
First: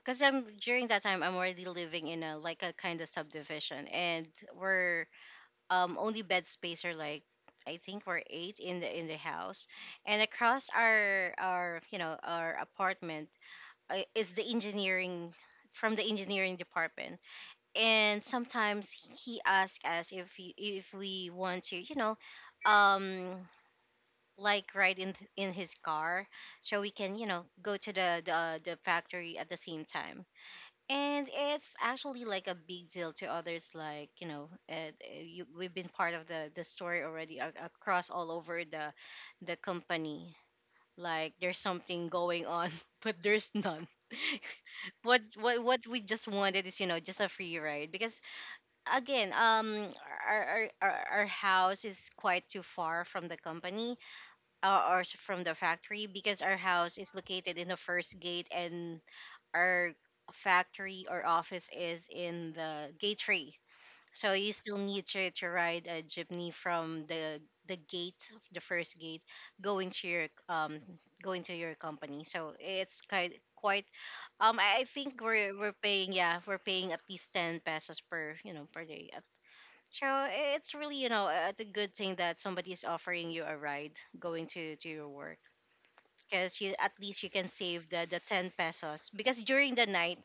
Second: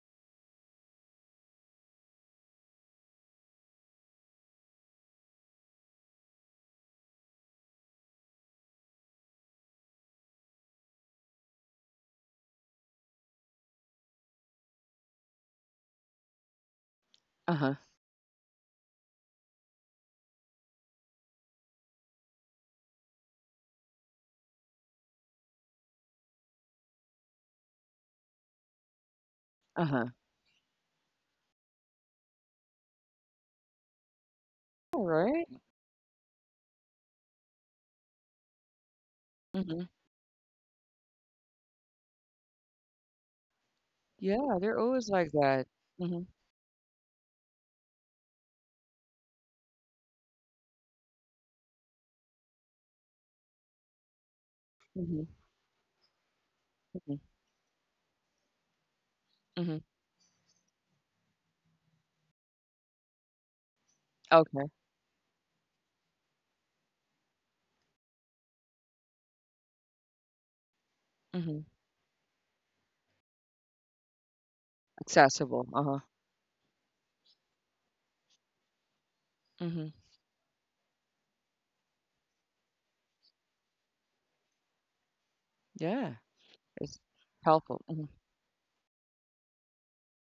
because I'm— during that time I'm already living in a like a kind of subdivision and we're, only bed space are like, I think we're eight in the house, and across our you know our apartment is the engineering, from the engineering department.
Uh-huh.
And sometimes he asks us if he, if we want to you know, um like ride in in his car so we can you know go to the factory at the same
Uh-huh.
time. And it's actually like a big deal to others, like you know,
All
you—
right.
we've been part of the story already across all over the
Mm-hmm.
company, like there's something going on <laughs> but there's none. <laughs>
Yeah, they're always
what
like
what
that.
what we just
Mm-hmm.
wanted is you know just a free ride, because again, our house is quite too far from the company, or,
Mm-hmm.
from the factory, because our house is located in the first gate and
Mm-hmm.
our factory or office is in the gate three. So you
Okay.
still need to ride a jeepney from the first gate, going to your um going to
Mm-hmm.
your company. So it's quite I think we're
Accessible,
we're
uh-huh.
paying— yeah, we're paying at least ten pesos per you know per day at—
Mm-hmm.
so it's really, you know, it's a good thing that somebody is offering you a ride going to your work,
Yeah.
because you, at
It's
least you can
helpful.
save the 10 pesos, because during the night,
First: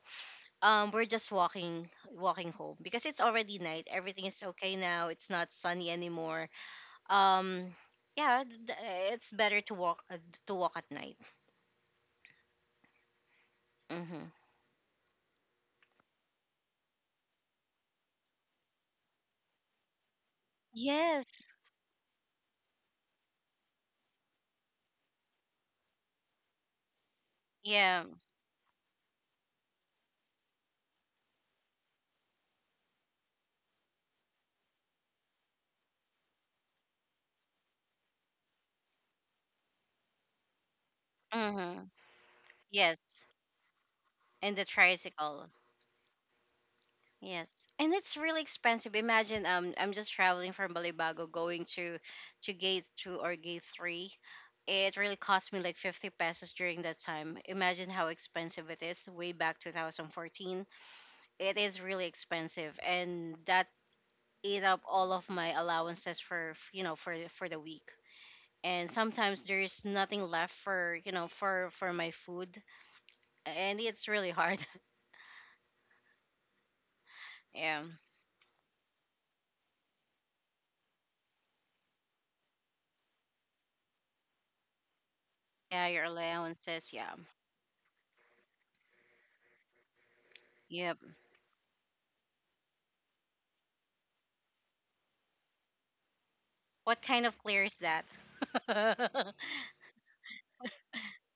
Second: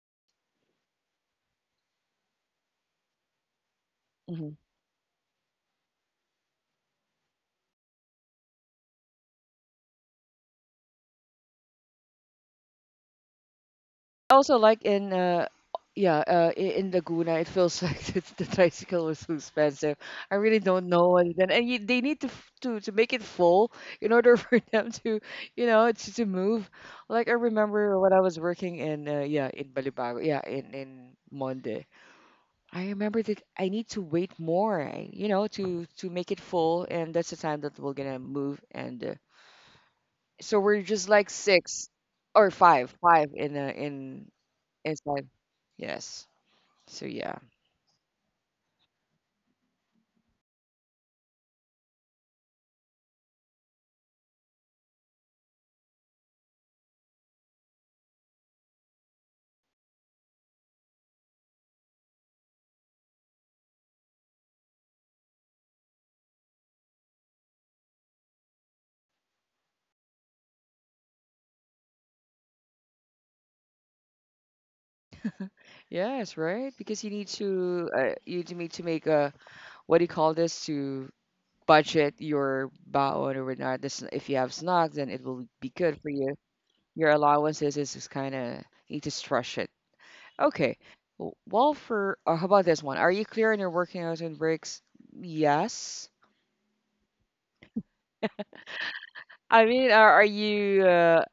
we're just walking, walking home because it's already night, everything is
Mm-hmm.
okay now, it's not sunny anymore. um yeah, it's better to walk, to walk at night. Mm-hmm.
Also like in yeah in Laguna it feels like <laughs> the tricycle was too expensive. I really don't know what
Yes.
and you, they need to to make it full in order <laughs> for them to you know to move. Like I remember
Yeah.
when I was working in yeah in Balibago, yeah in Monde. I remember that I need to wait more you know to make it full and that's the time that we're gonna move and so we're just like
Mm-hmm.
six or
Yes,
five in
and the
it's like
tricycle.
yes. So yeah,
Yes, and it's really expensive. Imagine, I'm just traveling from Balibago going to gate 2 or gate 3. It really cost me like 50 pesos during that time. Imagine how expensive it is way back 2014. It is really expensive and that ate up all of my allowances for, you know, for the week. And sometimes there is nothing left for, you know, for my food, and it's really hard. <laughs>
yes, right? Because you need
Yeah.
to you do need to make a what do you call this to budget your baon or whatnot. This if you have snacks, then it will be
Yeah,
good
your
for you.
allowances, yeah.
Your allowances is just kind of need to stretch it. Okay.
Yeah.
Well, for how about this one? Are you clear on your working hours and breaks? Yes.
What kind of clear is that? <laughs>
I mean, are you?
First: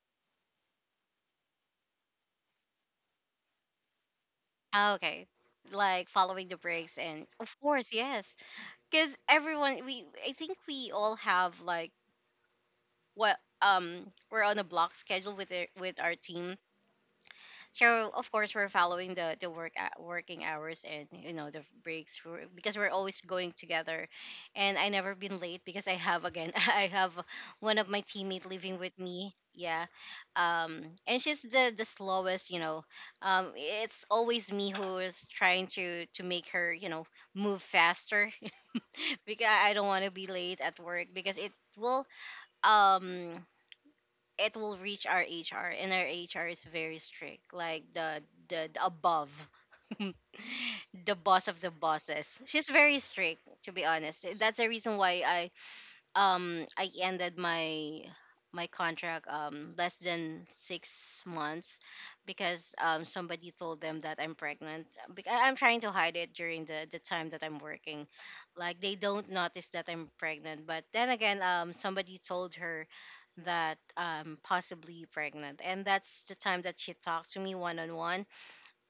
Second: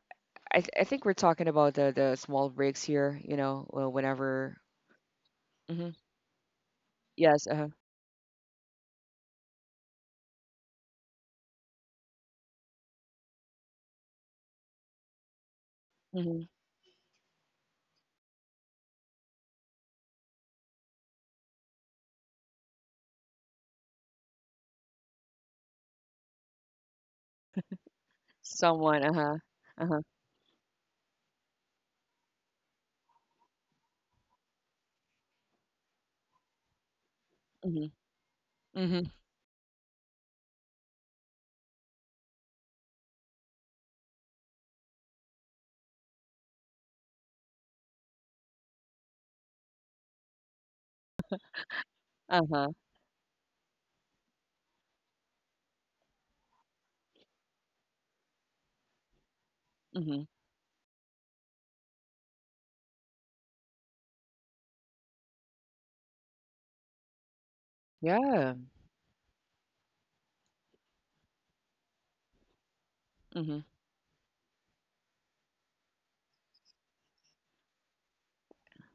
I think we're talking about the small breaks here. You know, whenever.
Ah, okay.
Hmm.
Like following the breaks, and
Yes.
of
Uh-huh.
course, yes. Cuz everyone— we, I think we all have like, what we're on a block schedule with with our
Mm-hmm.
team. So of course we're following the working hours and you know the breaks because we're always going together. And I never been late because I have, again, <laughs> I have one of my teammate living with
Someone,
me,
uh-huh.
yeah.
Uh-huh.
um and she's the slowest, you know. It's always me who is trying to make her, you know, move
Mhm.
faster.
Mhm.
<laughs> Because I don't want to be late at work, because it will, um it will reach our HR, and our HR is very strict, like the above, <laughs> the boss of the bosses.
Uh-huh.
She's very strict, to be honest. That's the reason why I, I ended my contract less
Mhm.
than 6 months, because, somebody told them that I'm pregnant. I'm trying to hide it during the time that I'm working,
Yeah.
like they don't notice that I'm pregnant. But then again, somebody told her
Mhm.
that, possibly pregnant, and that's the time that she talks to me one on one.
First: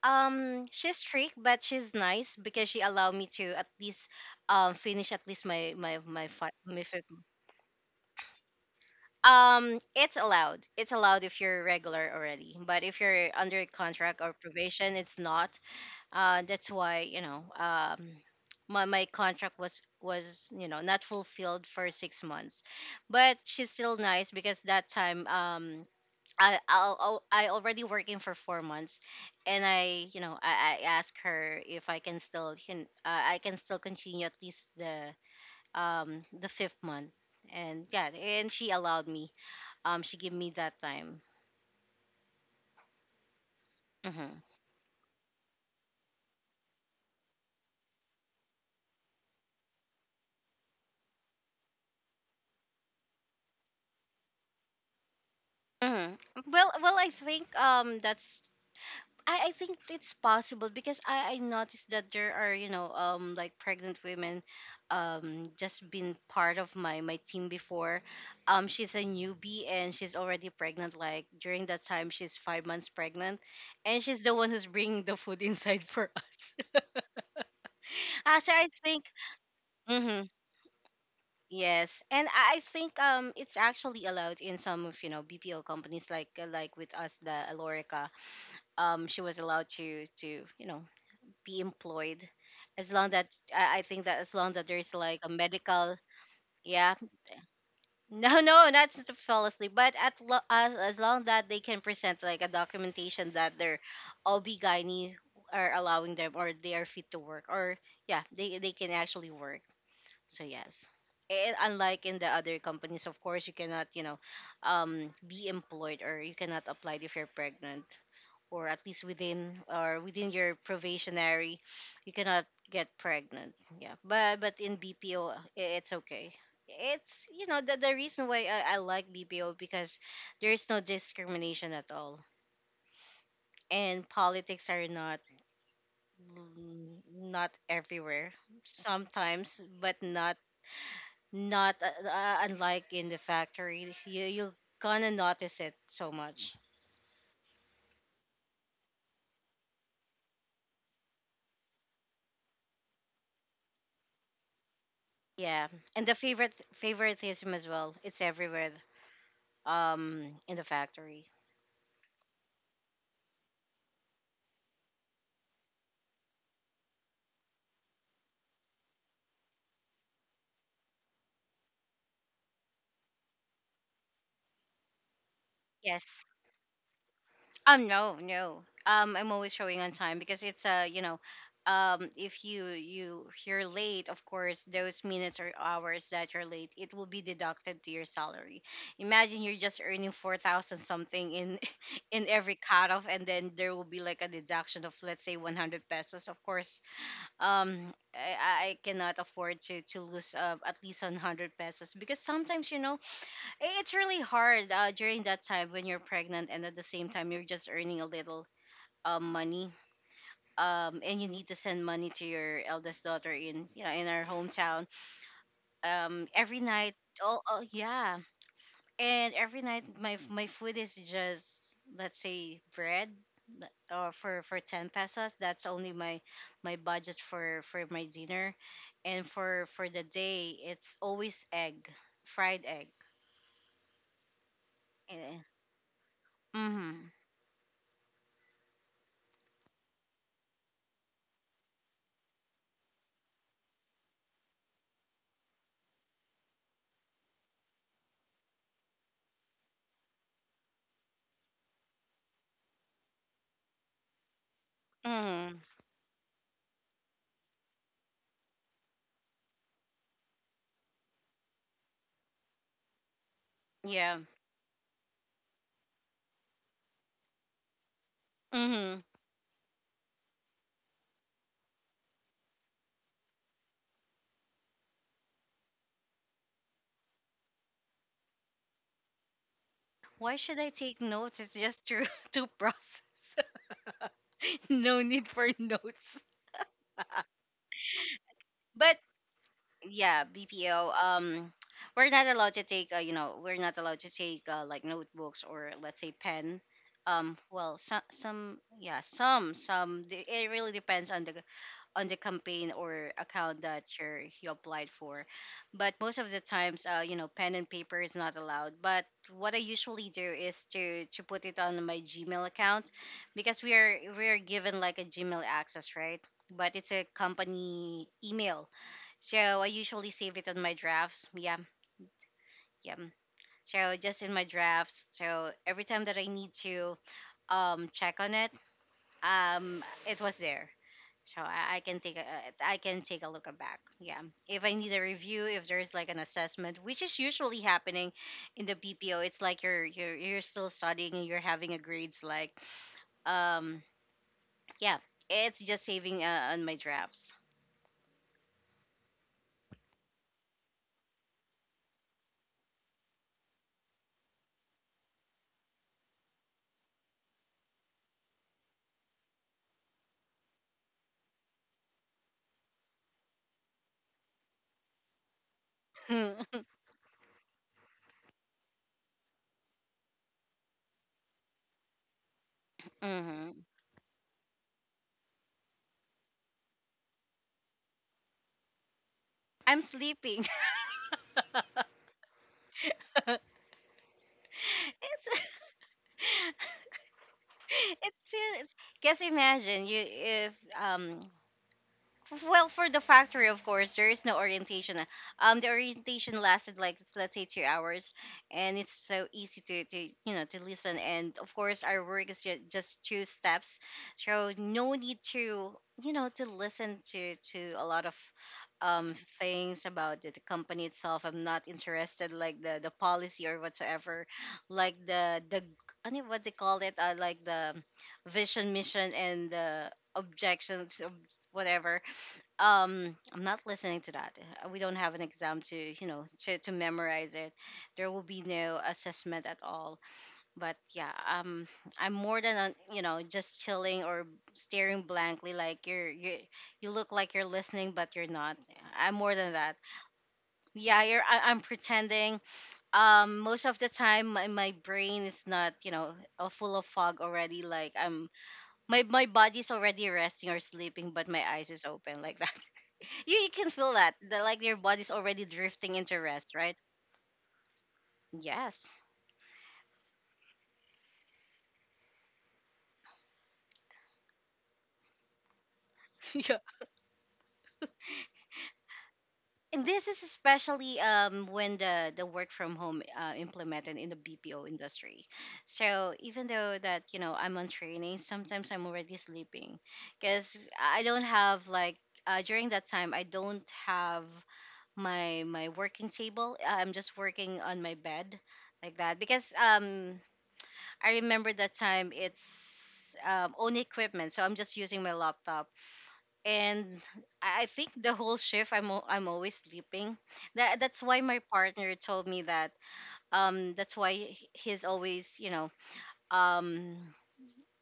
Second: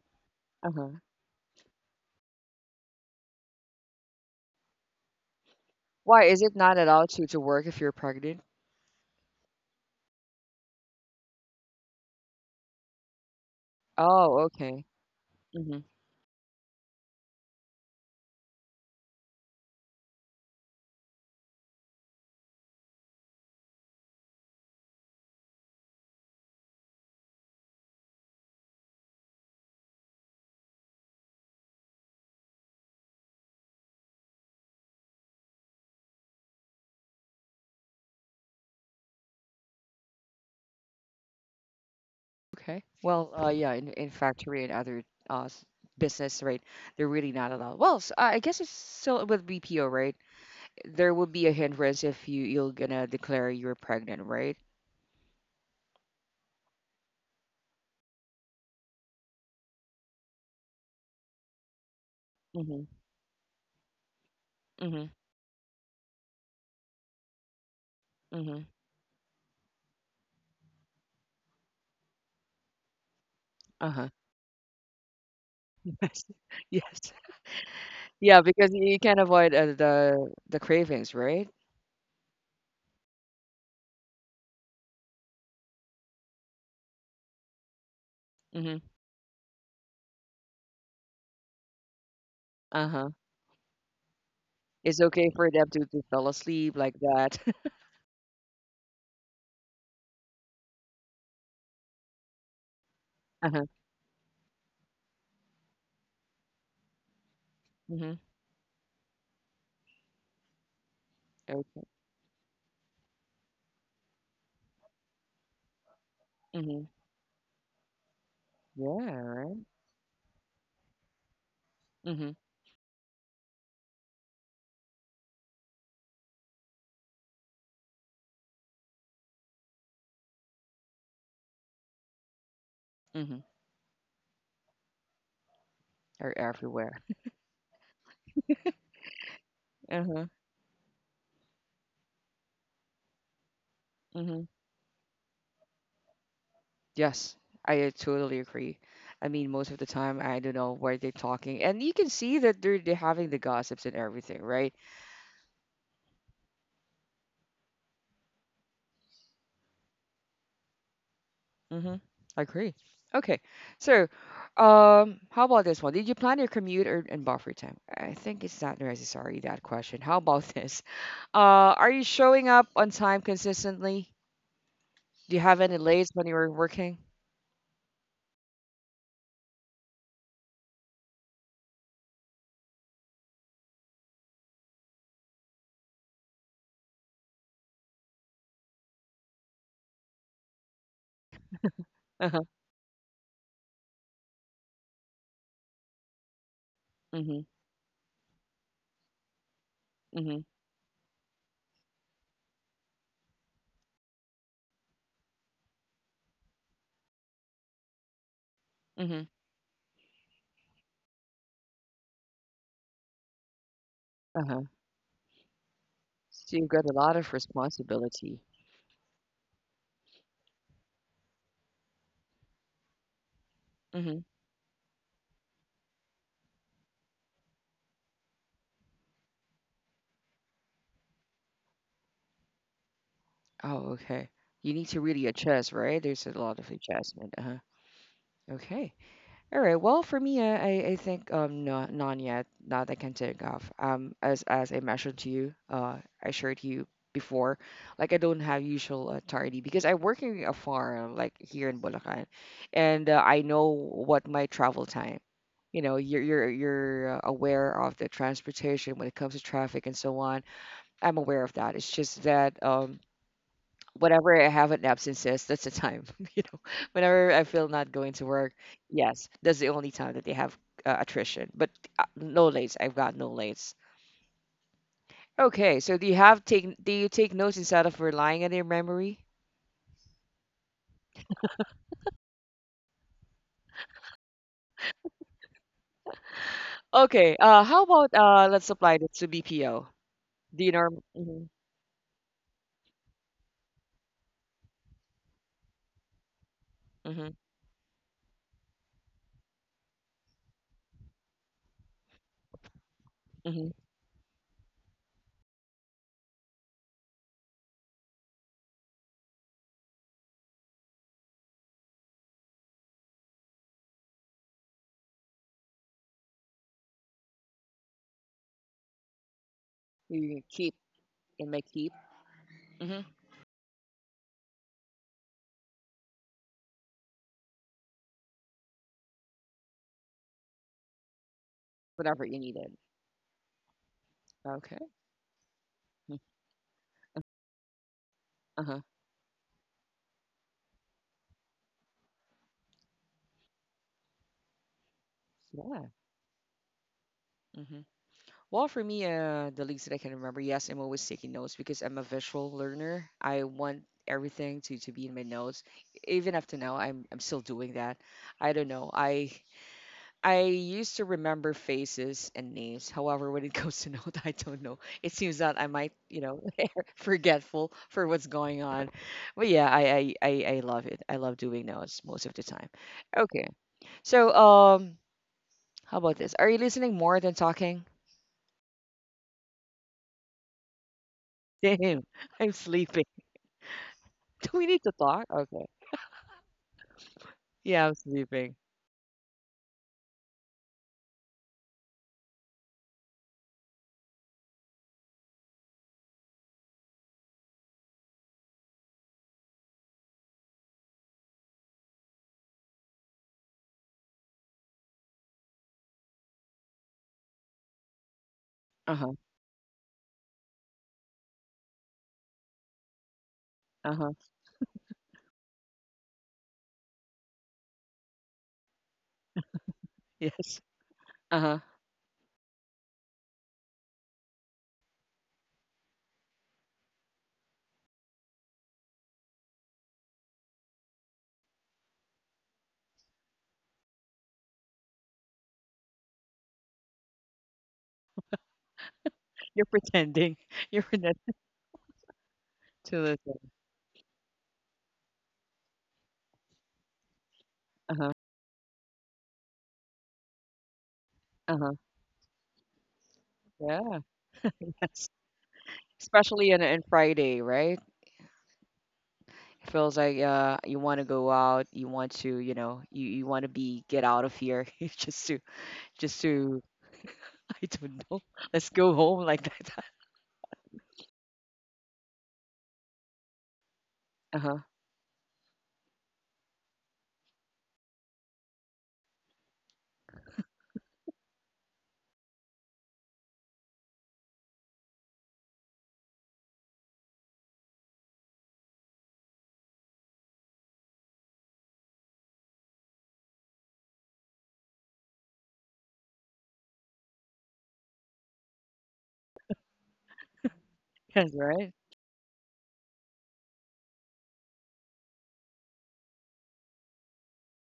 She's
Uh-huh.
strict, but she's nice, because she allowed me to at least finish at least my my
Why
my
is it
fi-
not
my fif-
allowed to work if you're pregnant?
it's allowed. It's allowed if you're regular already, but if you're under contract or
Oh, okay.
probation, it's not.
Mhm.
That's why, you know, my contract was— was, you know, not fulfilled for 6 months, but she's still nice because that time, I already working for 4 months, and I, you know, I asked her if I can still can I can still continue at least the fifth month, and yeah, and she allowed me. She gave me that time.
Okay. Well, yeah, in
Hmm.
factory and other uh s- business, right? They're really not allowed. Well, s I guess it's still with BPO, right? There will be a hindrance if you you're gonna declare you're pregnant, right?
Hmm. Well, well, I think that's— I think it's possible, because I noticed that there are, you
Mhm.
know, like pregnant women
Mhm.
just been part of my team before.
Mhm.
She's a newbie and she's already pregnant, like during that time she's 5 months pregnant, and
Uh-huh.
she's the one who's bringing the food <laughs> inside
<laughs>
for
Yes.
us. <laughs>
Yes.
Ah,
Yeah,
so I
because you
think—
can't avoid
mhm.
the cravings, right?
Yes, and I think, it's actually allowed in some of, you know, BPO companies, like with us, the Alorica.
Mhm.
She was allowed to you know, be employed, as
Uh-huh.
long that— I think that as long that there's
It's
like a
okay for them
medical—
to fall asleep
yeah.
like that.
<laughs>
<laughs>
No, no, not to fall asleep, but at as long that they can present like a documentation that
Uh-huh.
their OB gynae are allowing them, or they are fit to work, or—
Hmm.
yeah, they can actually work. So yes. And
Okay.
unlike in the other companies, of course, you cannot, you know, be employed, or you cannot
Hmm.
apply if you're pregnant, or at least
Yeah,
within,
right.
or within your probationary, you
Hmm.
cannot get pregnant. Yeah, but in BPO, it's okay. It's— you know, the reason why I like BPO, because there is no discrimination at all,
Hmm.
and politics are not—
Are everywhere.
mm,
<laughs>
not everywhere. Sometimes, but
Uh-huh.
not— not unlike in the factory. You—
Hmm.
you're gonna notice it so much.
Yes, I totally agree. I mean, most of the time, I don't know why they're talking, and you can see that they're having the gossips and everything, right?
Yeah, and the favorite— favoritism as well. It's everywhere. Um, in the factory.
Mm-hmm. I agree. Okay, so, how about this one? Did you plan your commute or and buffer time? I think it's not necessary that question. How about <laughs> this? Are you showing up on time consistently? Do you have any lates
Yes.
when you were working?
No, no. I'm always showing on time, because it's, you know, if you you're late, of course, those minutes or hours that you're late, it will be deducted to your salary. Imagine you're just earning 4,000 something in <laughs> in
Uh-huh.
every cutoff, and then there will be like a deduction of, let's say, 100 pesos. Of course,
Mm-hmm.
I cannot afford to lose,
Mm-hmm.
at least 100 pesos, because sometimes, you know, it's really hard, during that time when you're pregnant, and at the same time you're just earning a little,
Mm-hmm.
money, and you need to send money to your eldest daughter in, you know, in our
Uh-huh.
hometown, every
So you've got
night.
a lot of
Oh, oh yeah.
responsibility.
And every night my my food is just, let's say, bread or
Mm-hmm.
for 10 pesos, that's only my my budget for my dinner. And for the day, it's always egg, fried egg.
Oh, okay. You need to really
Eh.
adjust, right? There's a lot of
Mm-hmm.
adjustment. Uh-huh. Okay. All right. Well, for me, I think no, none yet that I can think of. As I mentioned to you, I shared to you before, like I don't have usual tardy because I work in a farm, like here in Bulacan, and I know what my travel time.
Mm-hmm.
You know, you're aware of the transportation when it comes to traffic and so on. I'm aware of that. It's just that
Yeah.
whenever I have an absences, that's the time. <laughs> You know, whenever I feel not going to work,
Mm-hmm.
yes, that's the only time that they have attrition. But no lates, I've got no lates. Okay, so do you have take do you take notes instead of relying on your memory?
Why should I take notes? It's just to <laughs> to process. <laughs> No need for notes.
Okay, how about let's
But
apply this to BPO.
yeah,
Do you
BPO.
norm? Mhm,
We're not allowed to take— uh, you know, we're not allowed to take, like notebooks, or let's say pen.
mhm,
Well, some, yeah, some, some. It really depends on the campaign or account
mhm.
that you're, you applied for. But most of the times, you know, pen and paper is not allowed. But what I usually do is to put it on my Gmail account, because we are given like a Gmail access, right? But it's a company email, so I usually save
You
it on my
keep
drafts.
in
Yeah,
my keep
yeah.
mhm.
So just in my drafts. So every time that I need to check on it, it was there. So I can take a—
Whenever you needed.
I can take a look back. Yeah, if I
Okay.
need a review, if there's like an assessment, which is usually happening
Uh
in the
huh.
BPO, it's like you're— you're still studying, and you're having a grades, like, um yeah, it's just
Yeah.
saving, on my drafts.
Hmm. Well, for me, the least that I can remember, yes, I'm always taking notes because I'm a visual learner. I want everything to be in my notes. Even up to now, I'm still doing that. I don't know. I used to remember faces and names. However, when it <laughs> goes to note, <laughs> I don't know. It seems that I might,
<laughs>
you know,
Hmm.
<laughs> forgetful for what's going on. But yeah, I love it. I love doing notes most of the time. Okay.
I'm
So how about this? Are you listening more than talking? <laughs>
sleeping. <laughs>
Damn, I'm sleeping. <laughs> Do we need to talk?
it's
Okay. Yeah, I'm
<laughs> it's,
sleeping.
it's guess, imagine you, if well, for the factory, of course, there is no orientation. The orientation lasted like, let's say, 2 hours, and it's so easy to you know to listen. And of course, our work is just two steps, so no need to, you know, to listen to a lot of um
Uh-huh.
things about the company itself. I'm not interested like the policy or
Uh-huh.
whatsoever,
<laughs>
like the I don't know what they call it, like the vision, mission, and the
Yes.
objections of
Uh-huh.
whatever. I'm not listening to that. We don't have an exam to to memorize it. There will be no assessment at all, but yeah. I'm more than just chilling or staring blankly like you you look like you're listening but you're not. I'm more than
You're
that.
pretending. <laughs> You're
Yeah,
pretending
I'm pretending.
to listen.
Most of the time my brain is not, full of fog already. Like
Uh-huh.
I'm my my body's already resting or sleeping but my eyes
Uh-huh.
is open like that. You can feel
Yeah.
that
<laughs>
like your body's
Yes.
already drifting into rest,
Especially
right?
on Friday, right?
Yes.
It feels like you want to go out, you want to, you know, you want to be get out of here <laughs> just to just
<laughs> Yeah.
to <laughs> I don't know. Let's go home like that.
And
<laughs>
this is especially when the work from home implemented in the
Uh-huh.
bpo industry. So even though that you know I'm on training, sometimes I'm already sleeping because I don't have like, during that time I don't have my working table. I'm just working on my bed like that because um, I remember that time it's own equipment, so I'm just using my laptop. And I think the whole shift I'm always sleeping. That's why
Yes,
my
right?
partner told me that. That's why he's always, um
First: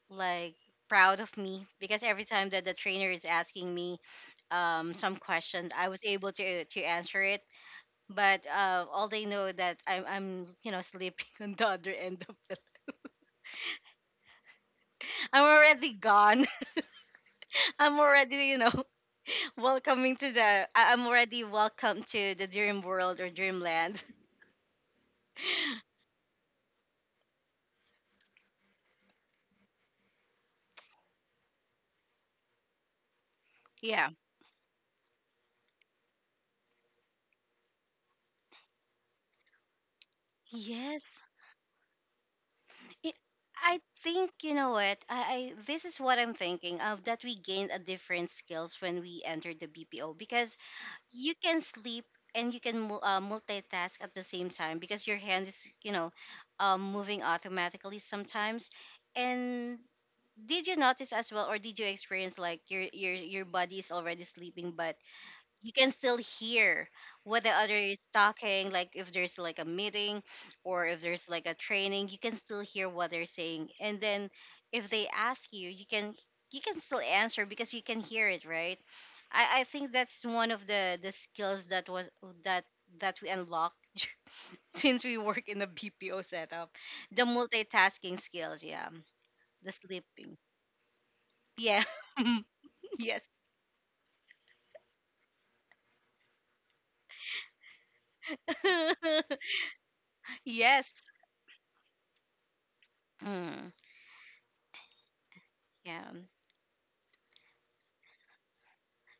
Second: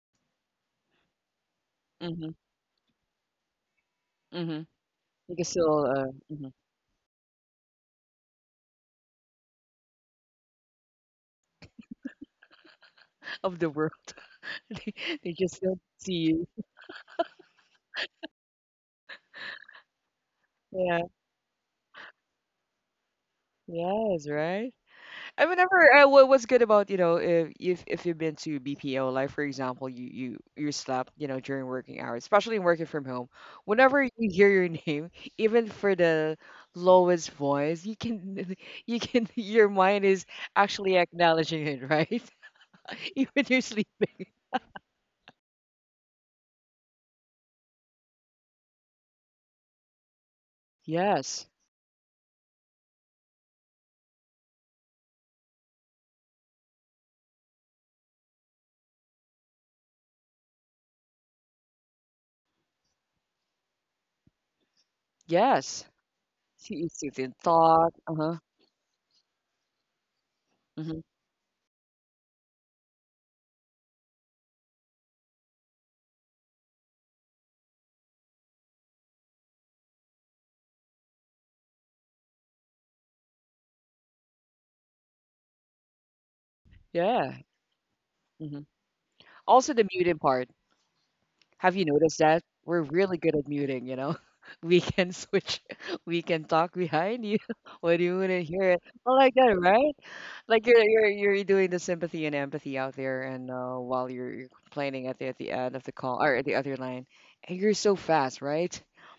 like proud of me because every
Mm-hmm.
time that the trainer is asking me
Mm-hmm.
some
You can
questions,
still
I was able
mhm.
to answer it. But all they know that I'm you know sleeping <laughs> on the other end of the.
Of the world. <laughs> They, they
I'm
just don't
already
see
gone.
you.
<laughs> I'm already, you know, Welcoming to the, I- I'm
Yeah.
already welcome to the dream world or dreamland. <laughs>
Yes, right. I remember what's good about if you've been to BPO, like for example, you slept, you know, during working hours, especially working from home. Whenever you
Yeah.
hear your <laughs> name, even for the lowest voice, you can <laughs> you can your mind is actually
Yes.
acknowledging it, right? <laughs>
It,
Even you're
I
sleeping.
think you know what I this is what I'm thinking of, that we gained a different skills when we entered the BPO because you
Yes,
can sleep and you can multitask at the same time because your hand is you know moving automatically sometimes. And did you notice as well or did you experience like your body is already sleeping but you
yes.
can still
See,
hear
it's in
what the other
thought.
is
Uh huh.
talking, like if there's like a meeting or
Hmm.
if there's like a training, you can still hear what they're saying. And then if they ask you, you can still answer because you can hear it, right? I think that's one of the skills that was that that we unlocked <laughs> since we work in a bpo setup. The
Yeah.
multitasking
Hmm.
skills, yeah. The
Also the muted
sleeping.
part. Have
Yeah.
you noticed that? We're
<laughs>
really
Yes.
good at muting, <laughs> We can switch, <laughs> we can talk behind you <laughs> when you wouldn't hear it. Well, like that, right?
<laughs>
Like you're
Yes.
you're you're doing the sympathy and empathy out there, and
Mm,
while you're complaining at the end of the
yeah.
call or at the other line, and you're so fast, right?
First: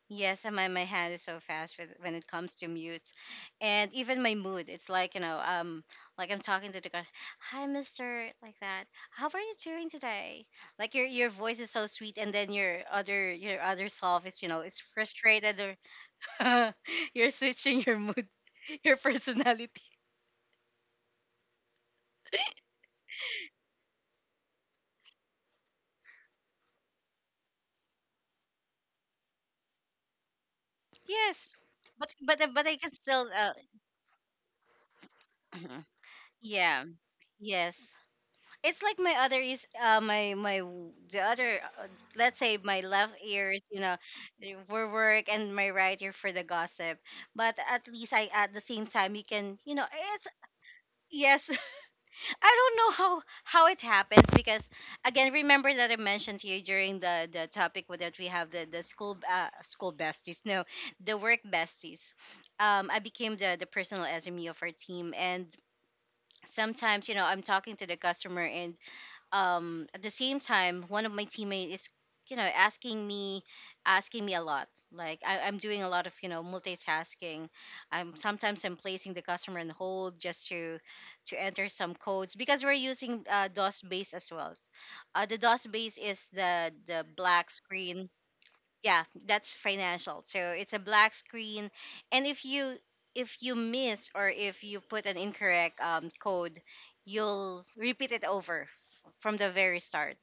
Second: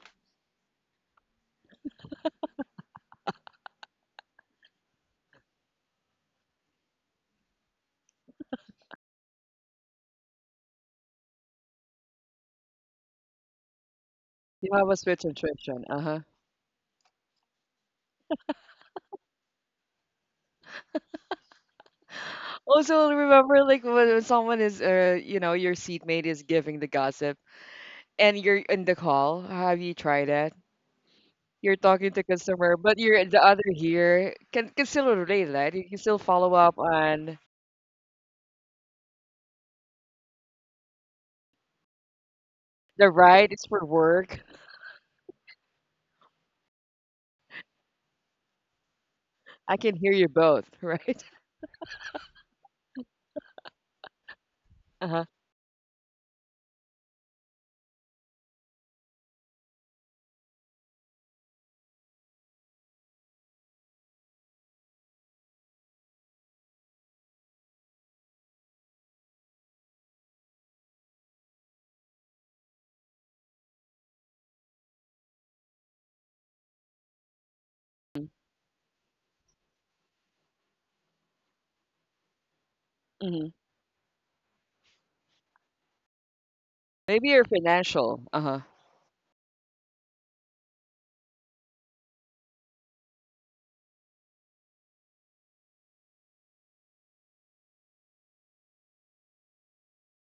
Yes, and my hand is so fast with, when it comes to mutes, and even my mood. It's like you know, like I'm talking to the guy, "Hi, Mister," like that. How are you doing today? Like your voice is so sweet, and then your other self is you know
You
is
have a switch and
frustrated
attrition. Uh-huh.
or <laughs> you're switching your mood, <laughs> your personality.
Also, remember, like when someone is, you know, your seatmate is giving the gossip, and you're in the call. Have you tried that?
Yes,
You're talking to
but I
consumer,
can
but you're
still
the other here can still relate, right? You
<clears throat>
can still follow up
yeah.
on
Yes. It's like my other is my my w- the other let's say my
the
left
right
ear is
is
you
for
know
work.
for work and my right ear for the gossip. But at least I at the same time you can
I
you know.
can hear
It's,
you both, <laughs> right?
yes. <laughs> I don't know how it happens because
Uh-huh.
again, remember that I mentioned to you during the topic with, that we have the school besties. No, the work besties. I became the personal SME of our team. And sometimes you know I'm talking to the customer, and at the same time one of my teammates is you know asking me a lot. Like I'm doing a lot of you know multitasking. I'm placing the customer on hold just to enter some codes because we're using
Hmm.
dos base as well. The dos base is the
Maybe you're
black screen.
financial. Uh-huh.
Yeah, that's financial, so it's a black screen. And if you miss or if you put an incorrect code, you'll repeat it over from the very start.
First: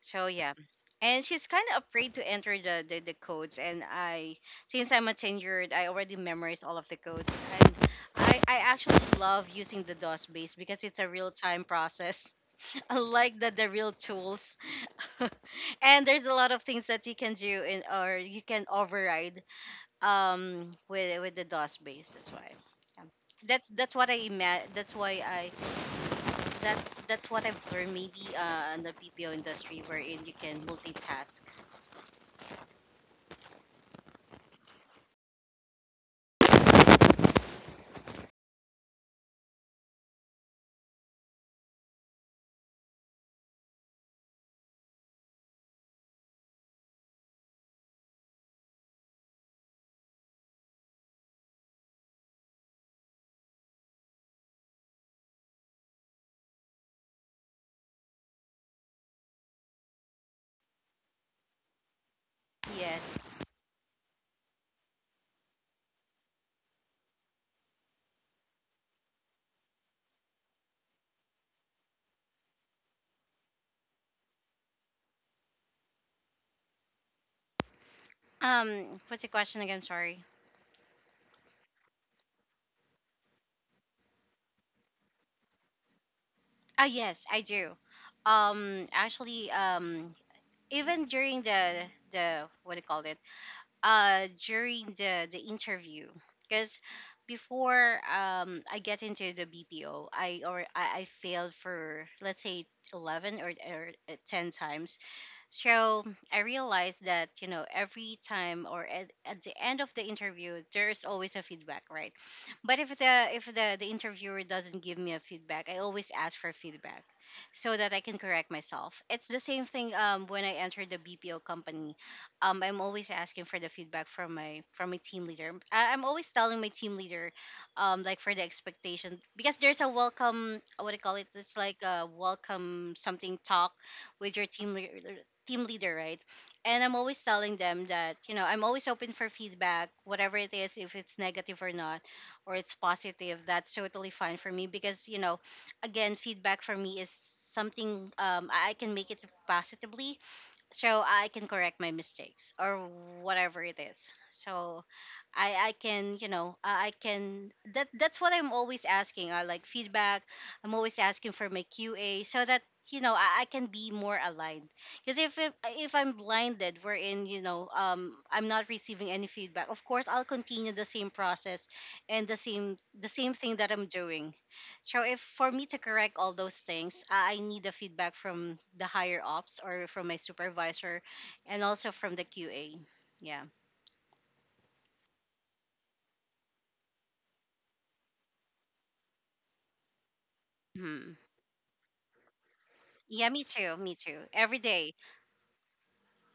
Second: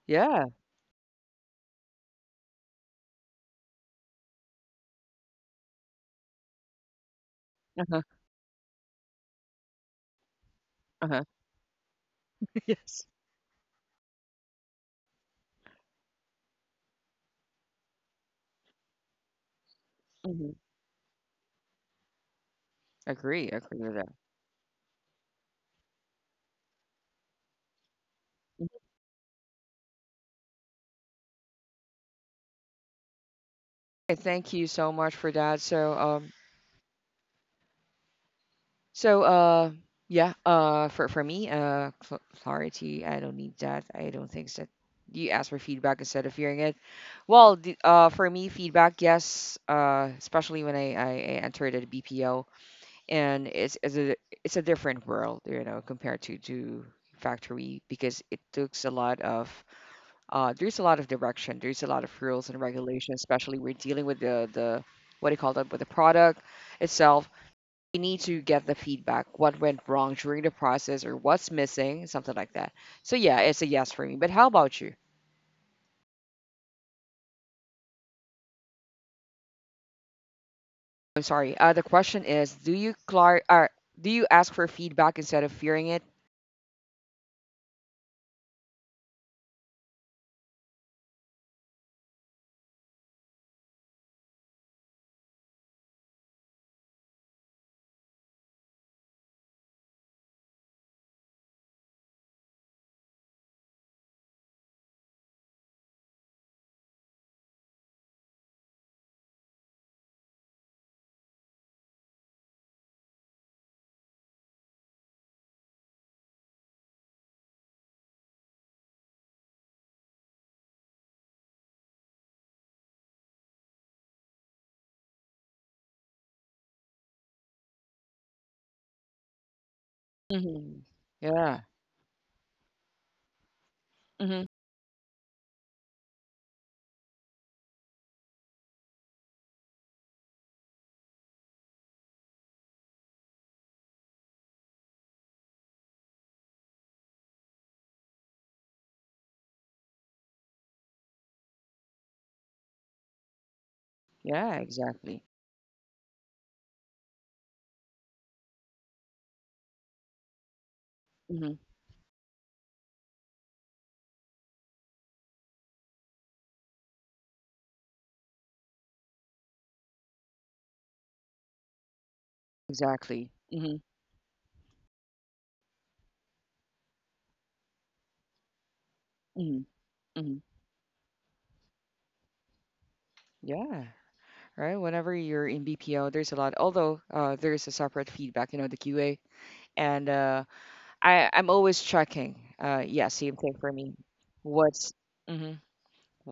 So
Yeah.
yeah. And she's kind of afraid to enter the, the codes. And I since I'm a tenured, I already memorized all of the codes. And
Uh-huh.
I actually love using the dos base because it's a
Uh-huh.
real time process.
<laughs>
I
Yes.
like the real tools. <laughs> And there's a lot of things that you can do in, or you can override
Hmm.
with the DOS base. That's why. Yeah.
Agree.
That's
Agree with
that's what
that.
that's why I that's what I've learned maybe in the BPO industry, wherein you can multitask.
Okay, thank you so much for that. So, uh, yeah, for me, clarity. I don't need that. I don't think that you ask for feedback instead of hearing it. Well, the, for me, feedback, yes, especially when I entered at BPO, and it's a different world, you know, compared to factory because it takes a lot of there's a lot of direction, there's a lot of rules and
Yes.
regulations, especially we're dealing with the what do you call that with the product itself. We need to get the feedback, what went wrong during the process or what's missing, something like that. So yeah, it's a yes for me, but how about you?
Um, what's the question again, sorry?
I'm sorry, the question is do you do you ask for feedback instead of fearing it?
Ah, yes, I do. Actually even during the what do you call it? Uh, during the interview. Because before I get into the BPO, I failed for let's say 11 or, 10 times. So I realized that you know every time or at the end of the interview there's always a feedback, right? But if the interviewer doesn't give me a feedback, I always ask for feedback so that I can correct myself. It's the same thing when I entered the BPO company. Um, I'm always asking for the feedback from my team leader. I'm always telling my team leader, like for the expectation, because there's a welcome. Uh,
Hmm.
what do you call it? It's
Yeah.
like a welcome something talk with
Hmm.
your team leader. Team leader, right? And I'm always telling them that you know I'm always open for feedback, whatever it is, if it's negative or not, or it's positive. That's totally fine for me because you know, again, feedback for me is something I can make it positively, so I can correct my mistakes or whatever it is.
Yeah,
So
exactly.
I can you know I can, that's what I'm always asking. I like feedback. I'm always asking for
Hmm.
my QA so that you know I can be more aligned. Because if I'm blinded, wherein you know I'm not receiving any feedback, of course I'll continue the same process and the
Exactly.
same thing that
Hmm.
I'm doing. So if for me to correct all those things, I need the feedback from the higher ups
Hmm.
or from my
Hmm.
supervisor and also from the QA. Yeah.
Yeah, right, whenever you're in BPO there's a lot, although there's a separate feedback, you know, the QA, and
Hmm.
I, I'm always checking, yeah,
Yeah,
same
me
thing for
too. Me
me.
too. Every day.
What's Mhm.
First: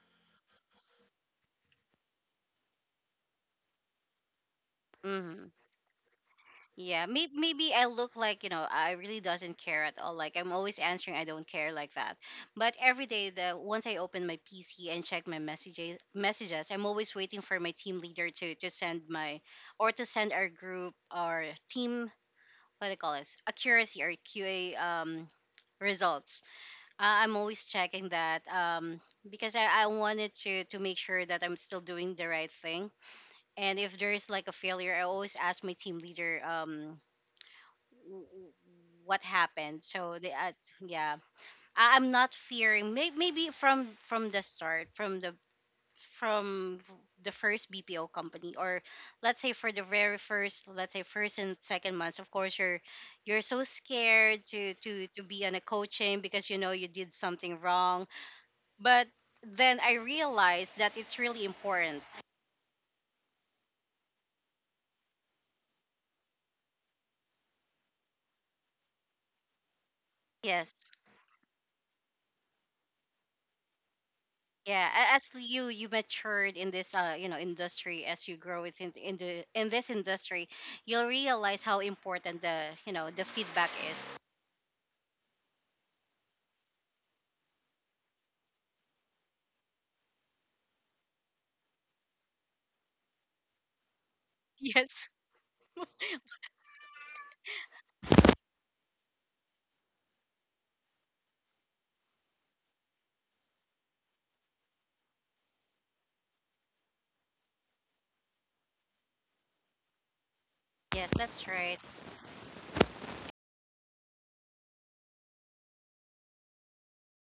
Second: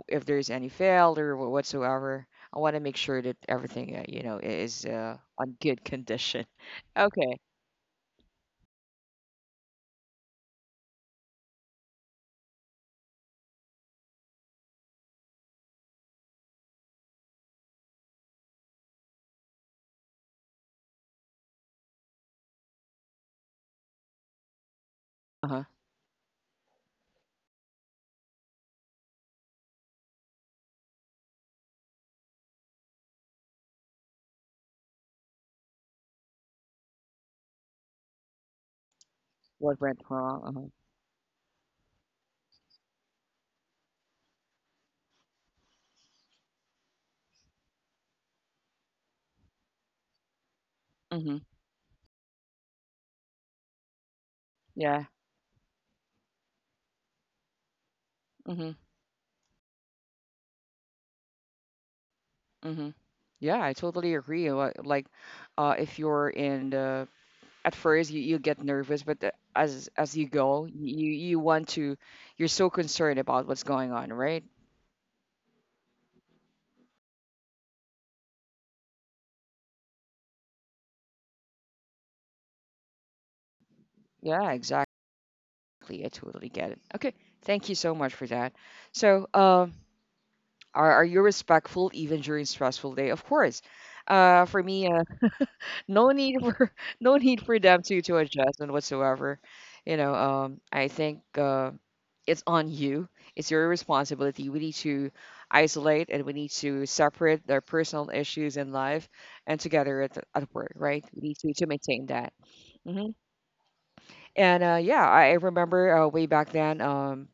if there's any failure whatsoever. I want to make sure that everything, you know, is
Mm-hmm.
on good condition. <laughs>
Yeah. Maybe,
Okay.
maybe I look like, you know, I really doesn't care at all. Like I'm always answering I don't care, like that. But every day the once I open my PC and check my messages, I'm always waiting for my team leader to send my or to send our group, our team, what do you call this, accuracy or QA
Uh huh.
results. I'm always checking that because I wanted to make sure that I'm still doing the right thing. And if there is like a failure, I always ask my team leader w- w- what
What
happened.
went
So they,
wrong? Uh huh.
yeah, I'm not fearing. Maybe from the start, from the first BPO company, or let's say for the very first, let's say
Mhm.
first and second months, of course you're so scared to
Yeah.
be on a coaching because you know you did something wrong.
Mhm.
But then I realized that it's really important.
Mhm. Yeah, I totally agree. Like, if you're in the at first, you get nervous, but as you go,
Yes.
you want to, you're so concerned about what's going on, right?
Yeah, as you you matured in this you know industry, as you grow within in this industry, you'll realize how important the you know the feedback is.
Yeah, exactly. I totally get it. Okay, thank you so much for that. So, um, are you respectful even during stressful day? Of course. For me,
Yes.
no need for <laughs> no need for them to adjust and whatsoever. You know, I think it's on you. It's your responsibility. We need to isolate and we need to separate their personal issues in life and together at work, right?
Yes,
We need
that's
to
right.
maintain that. Hmm. And yeah, I remember way back then,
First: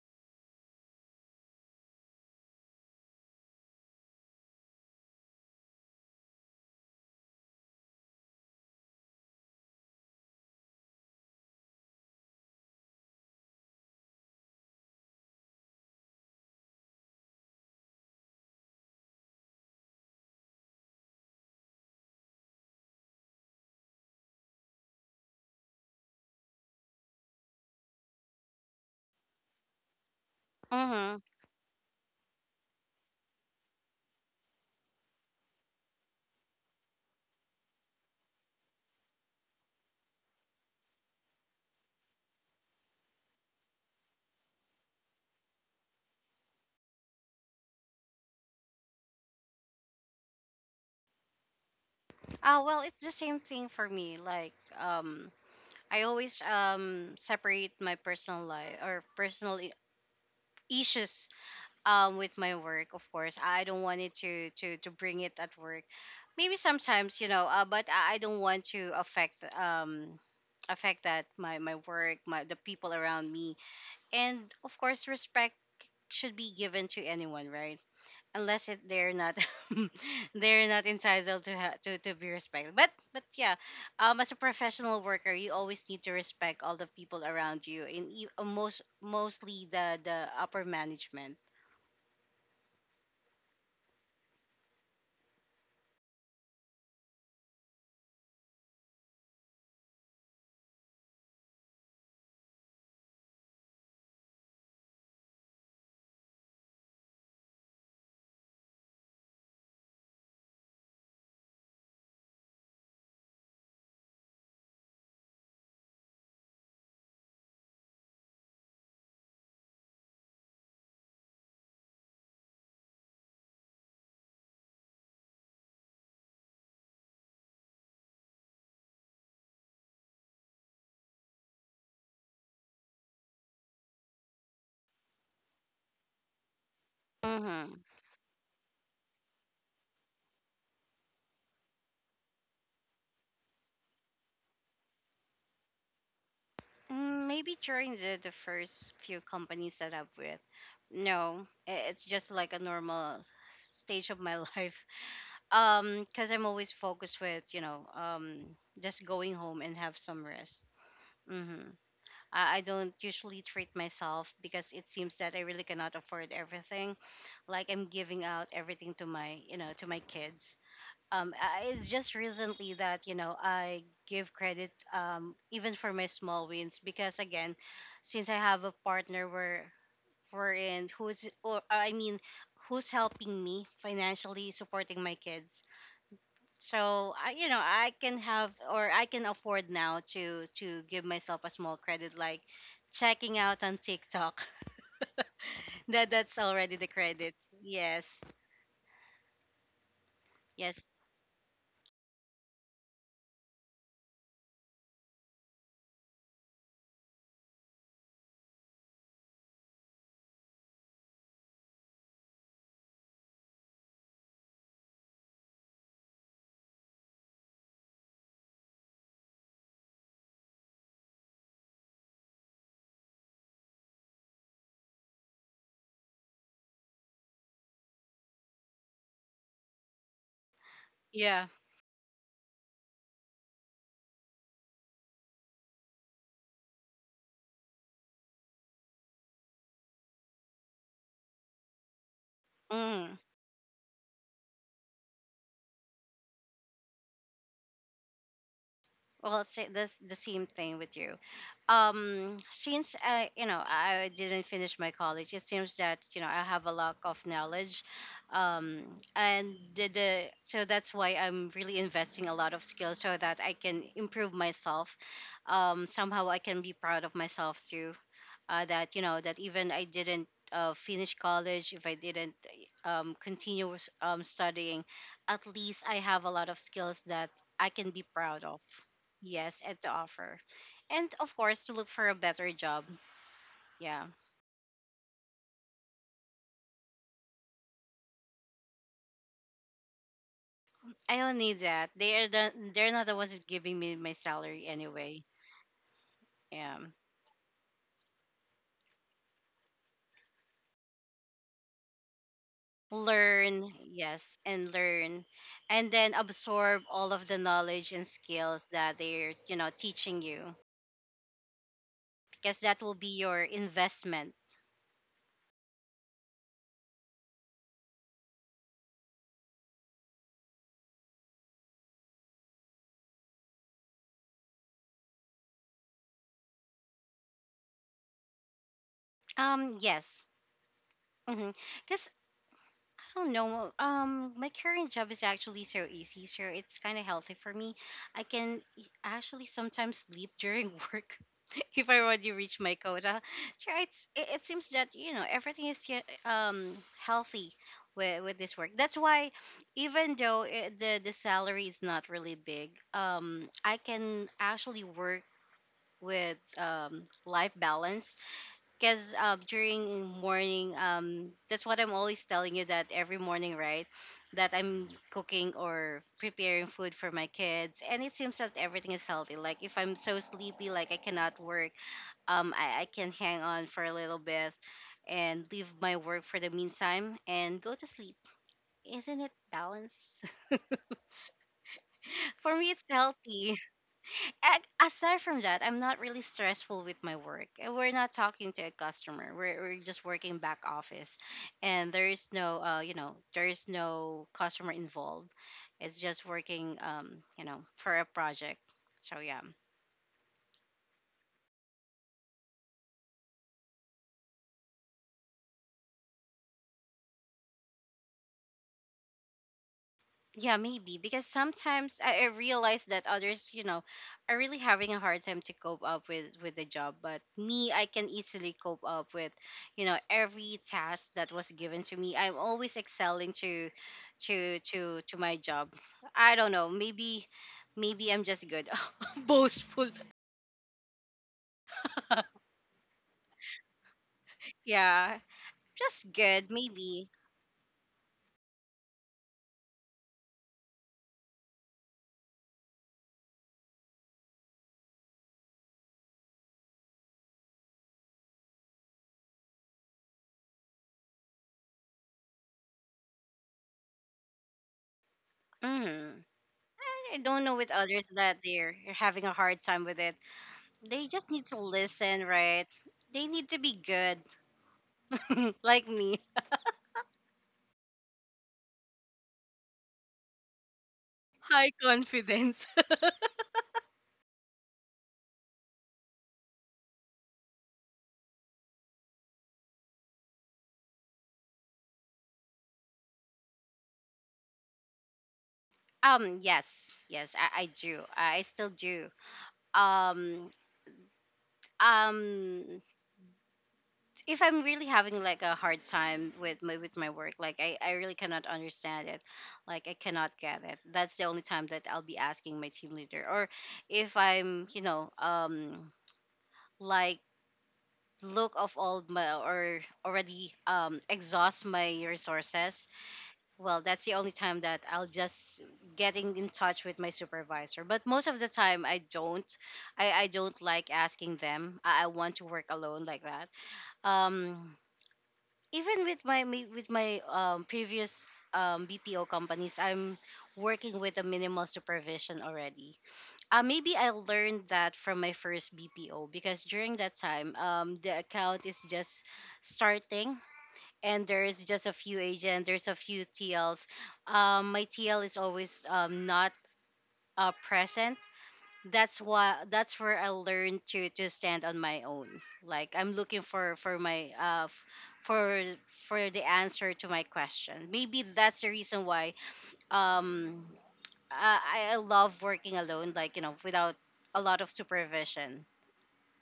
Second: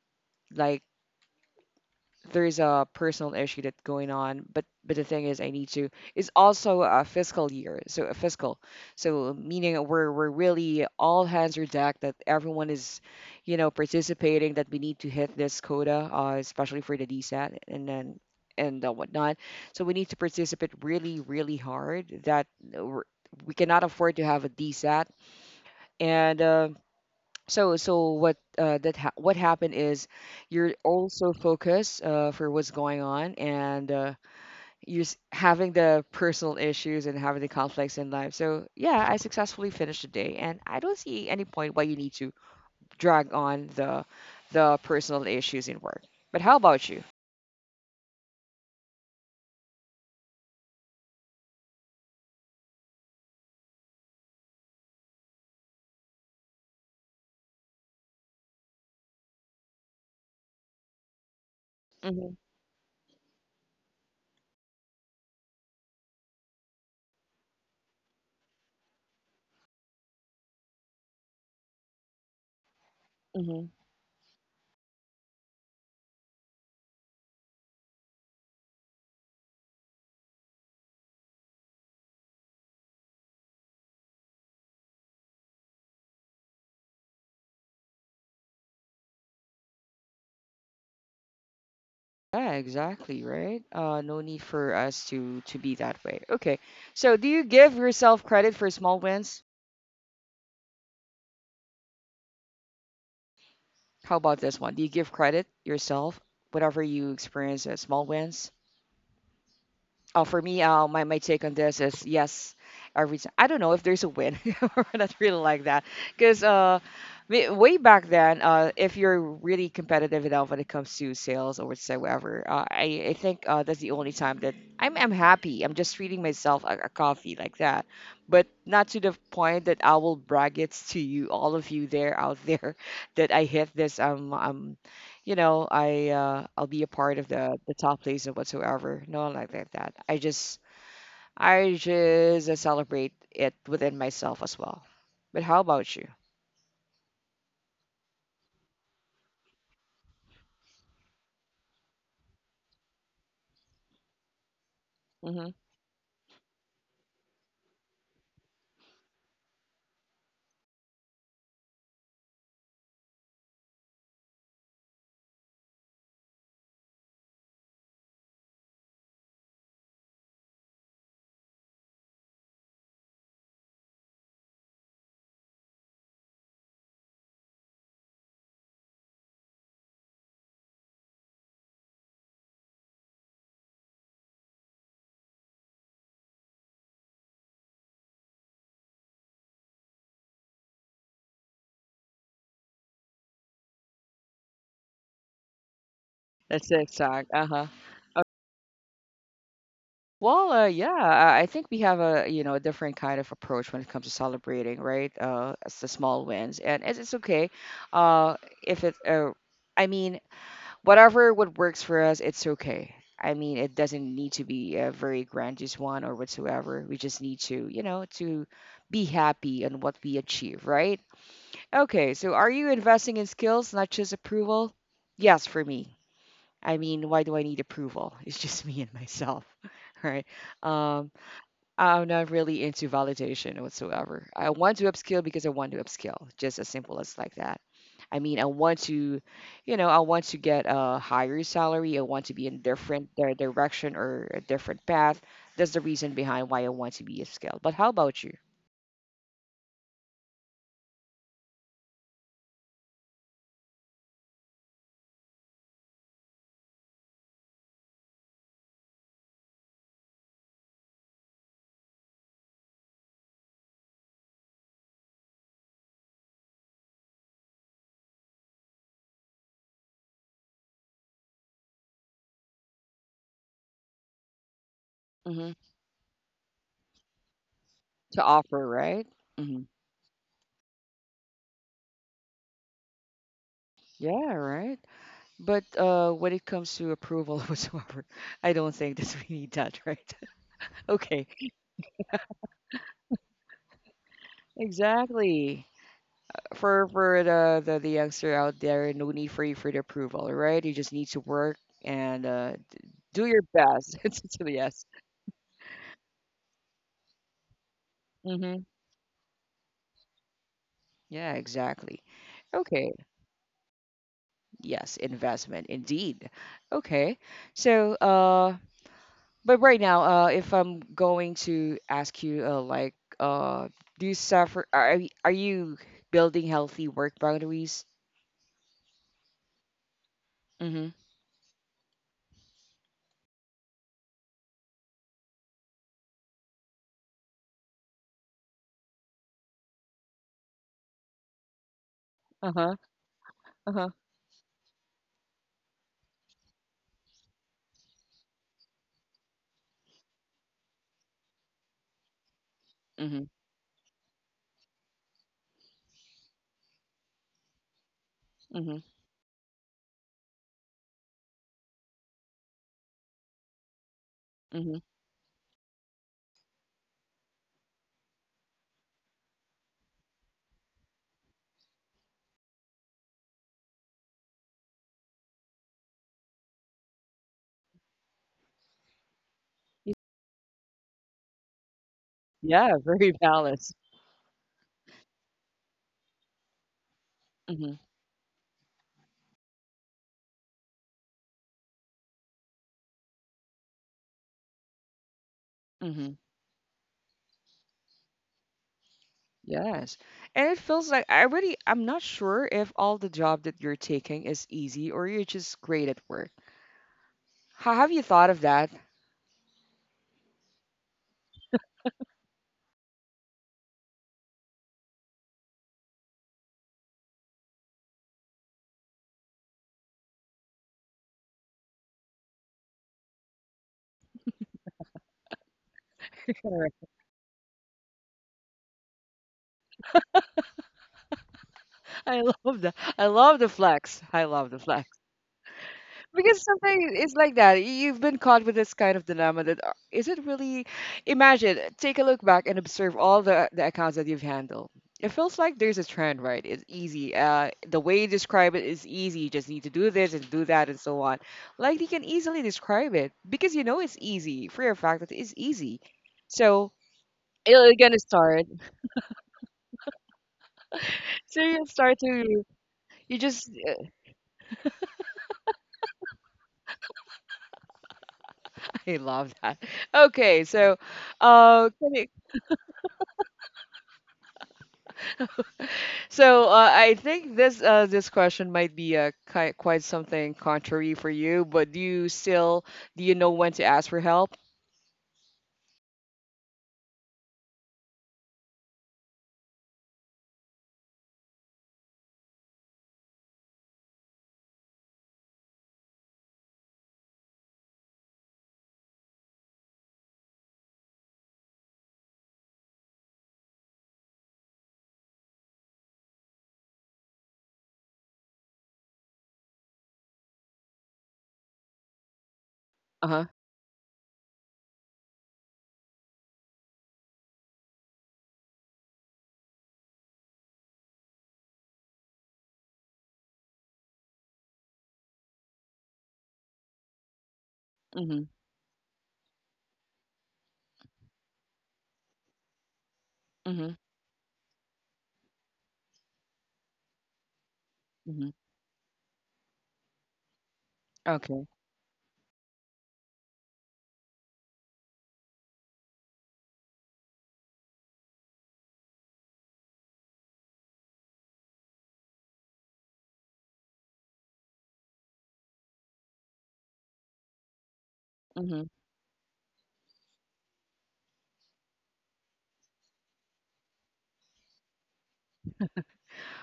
like there's a personal issue that's going on, but the thing is I need to, it's also a fiscal year, so a fiscal, so meaning we're really all hands are decked, that everyone is, you know, participating, that we need to hit this quota, especially for the DSAT, and then and whatnot. So we need to participate really really hard, that we're, we cannot afford to have a DSAT, and so, so what, that ha what happened is you're
Mhm.
also focused, for what's going on, and you're having the personal issues and having the conflicts in life. So, yeah, I successfully finished the day, and I don't see any point why you need to drag on the personal issues in work. But how about you?
Oh, well, it's the same thing for me. Like, um, I always separate my personal life or issues
Hmm.
with my work. Of course, I don't want it to bring it at work. Maybe sometimes, you know, but I don't want to affect affect that my work, my the people around me,
Hmm.
and of course, respect should be given to anyone, right? Unless it, they're not <laughs> they're not entitled to, to be respected, but yeah, as a professional worker you always need to respect all the people around you in mostly the upper management.
Yeah, exactly, right? No need for us to be that way. Okay. So, do you give yourself credit for small wins? How about this one? Do you give credit yourself, whatever you experience as small wins? Oh, for me, my, my take on this is yes, every time. I don't know if there's a win. <laughs> We're not really like that. Because way back then, if you're really competitive enough when it comes to sales or whatsoever, I think that's the only time that I'm happy. I'm just treating myself a coffee, like that. But not to the point that I will brag it to you, all of you there out there, <laughs> that I hit this you know, I'll be a part of
Mm-hmm.
the top place or whatsoever. No, like that. I just celebrate it within myself as well. But how about you?
Mm, maybe during the first few companies that I've with, no it's just like a normal stage of my <laughs> life.
Mm-hmm.
Um because I'm always focused with you know just going home and have some rest. Mm-hmm. I don't usually treat myself because it seems that I really cannot afford everything. Like I'm giving out everything to my, you know, to my kids. It's just recently that you know I give credit even for my small wins. Because again, since I have a partner where we're in who's or I mean who's helping me financially supporting my kids. So I, you know I can have, or I can afford now to give myself a small credit, like checking out on tiktok. <laughs> That that's
That's
already
the
the
exact.
credit.
Uh huh.
Yes.
Well, yeah,
Yes.
I think we have a, you know, a different kind of approach when it comes to celebrating, right? It's the small wins, and it's okay. Uh, if it, I mean, whatever what works for us, it's okay. I mean, it doesn't need to be a very grandiose one or whatsoever. We just need to, you know, to be happy on what we achieve, right? Okay, so are you investing in skills, not just approval? Yes, for me. I mean, why do I need approval? It's just <laughs> me and myself, <laughs> right? Um,
Yeah.
I'm not really into validation whatsoever. I want to upskill because I want to upskill, just as simple as like that. I mean, I want to, you know, I want to get a higher salary. I want to be in different
Mm.
direction or a different path. That's the reason behind why I want to be upskilled. But how about you?
Well, that's the same thing with you. Since I, you know, I didn't finish my college, it seems that you know I have a lack of knowledge, um, and the so that's why I'm really investing a lot of skills so that I can improve myself. Somehow I can be proud of myself too, that you know that even I didn't finish college, if I didn't continue with, studying, at
Hmm.
least I have a lot of skills that I can be
To
proud of.
offer, right? Hmm.
Yes, and to offer, and of course to look for a better job. Yeah,
Yeah, right. But when it comes to approval <laughs> whatsoever, I don't think that we need that, right? <laughs>
I
Okay,
don't need that. They're not the ones who's giving me my salary anyway.
exactly.
Yeah,
For the youngster out there, no need for you for the approval, right? You just need to work and do your
learn,
best. <laughs> It's
yes, and
yes.
learn, and then absorb all of the knowledge and
Hmm.
skills that they're, you know, teaching you
Yeah, exactly.
because that
Okay.
will be your investment.
Yes, investment indeed. Okay. So, but right now, if I'm going to ask you, like, uh, do you suffer? Are are you building healthy work boundaries?
Yes.
Mm-hmm.
Because I don't know. My current job is actually so easy, so it's kind of healthy for me. I can e, actually sometimes sleep during <laughs> work if I already reach my
Uh-huh.
quota. So
Uh-huh.
it's it, it seems that you know everything is yeah, healthy with this work. That's why even though it, the salary is not really big,
Mm-hmm.
I can actually work with, um, life balance
Mm-hmm.
because, during morning, that's what I'm always telling you, that every morning, right, that
Mm-hmm.
I'm cooking or preparing food for my kids, and it seems that everything is healthy. Like if I'm so sleepy, like I cannot work, I can hang on for a little bit and leave my work for the meantime and go to sleep. Isn't it balanced? <laughs> For me
Yeah, <laughs>
it's
very
healthy.
balanced.
A- aside from that, I'm not really stressful with my work.
Mm-hmm.
And we're not talking to a customer. We're just working back office, and there is no, you know, there is no customer involved. It's
Mm-hmm.
just working, you know, for a project. So yeah.
Yes. And it feels like I really, I'm not sure if all the job that you're taking is easy or you're just great at work. How have you thought of that?
Yeah, maybe because sometimes I realize that others, you know, are really having a hard time to cope up with the job. But me, I can easily cope up with, you know, every task that was given to me. I'm always excelling to, to my job. I don't know.
Correct.
Maybe, maybe I'm just good, <laughs> boastful.
I <laughs>
<laughs>
love the I love the flex. I love the flex.
Yeah, just
Because
good.
sometimes
Maybe.
it's like that. You've been caught with this kind of dilemma that is it really? Imagine, take a look back and observe all the accounts that you've handled. It feels like there's a trend, right? It's easy. The way you describe it is easy. You just need to do this and do that and so on. Like you can easily describe it because you know it's easy for a fact that it's easy.
hmm
So
I don't know with
you're gonna
others that
start.
they're
<laughs>
having a hard time with it. They just
So
need to
you start
listen,
to
right?
you
They need
just
to be good, <laughs> like me.
<laughs> I love that. Okay, so
High
can you
confidence. <laughs>
so I think this this question might be quite something contrary for you, but do you still do you know when to ask for help?
Yes, yes, I do. I still do. Um, um, if I'm really having like a hard time with my work, like I really cannot understand it, like I cannot get it. That's the only time that I'll be asking my team leader, or if I'm, you know, like, look of all my, or already, um, exhaust my resources,
Uh huh.
well that's the only time that I'll just getting in touch with my supervisor. But most of the time I don't, I don't like asking them. I want to work alone, like that. um Even with my
Mhm.
previous, BPO companies, I'm working with a minimal supervision already.
Mhm.
Maybe I learned that from my first BPO because during that time, the
Mhm.
account is just starting and
Okay.
there's just a few agent, there's a few TLs. My TL is always, not, present. That's why that's where I learned to stand on my own. Like I'm looking for my for the answer to my question. Maybe that's
Mhm.
the reason why, um I, love working alone. Like you know, without a lot of supervision.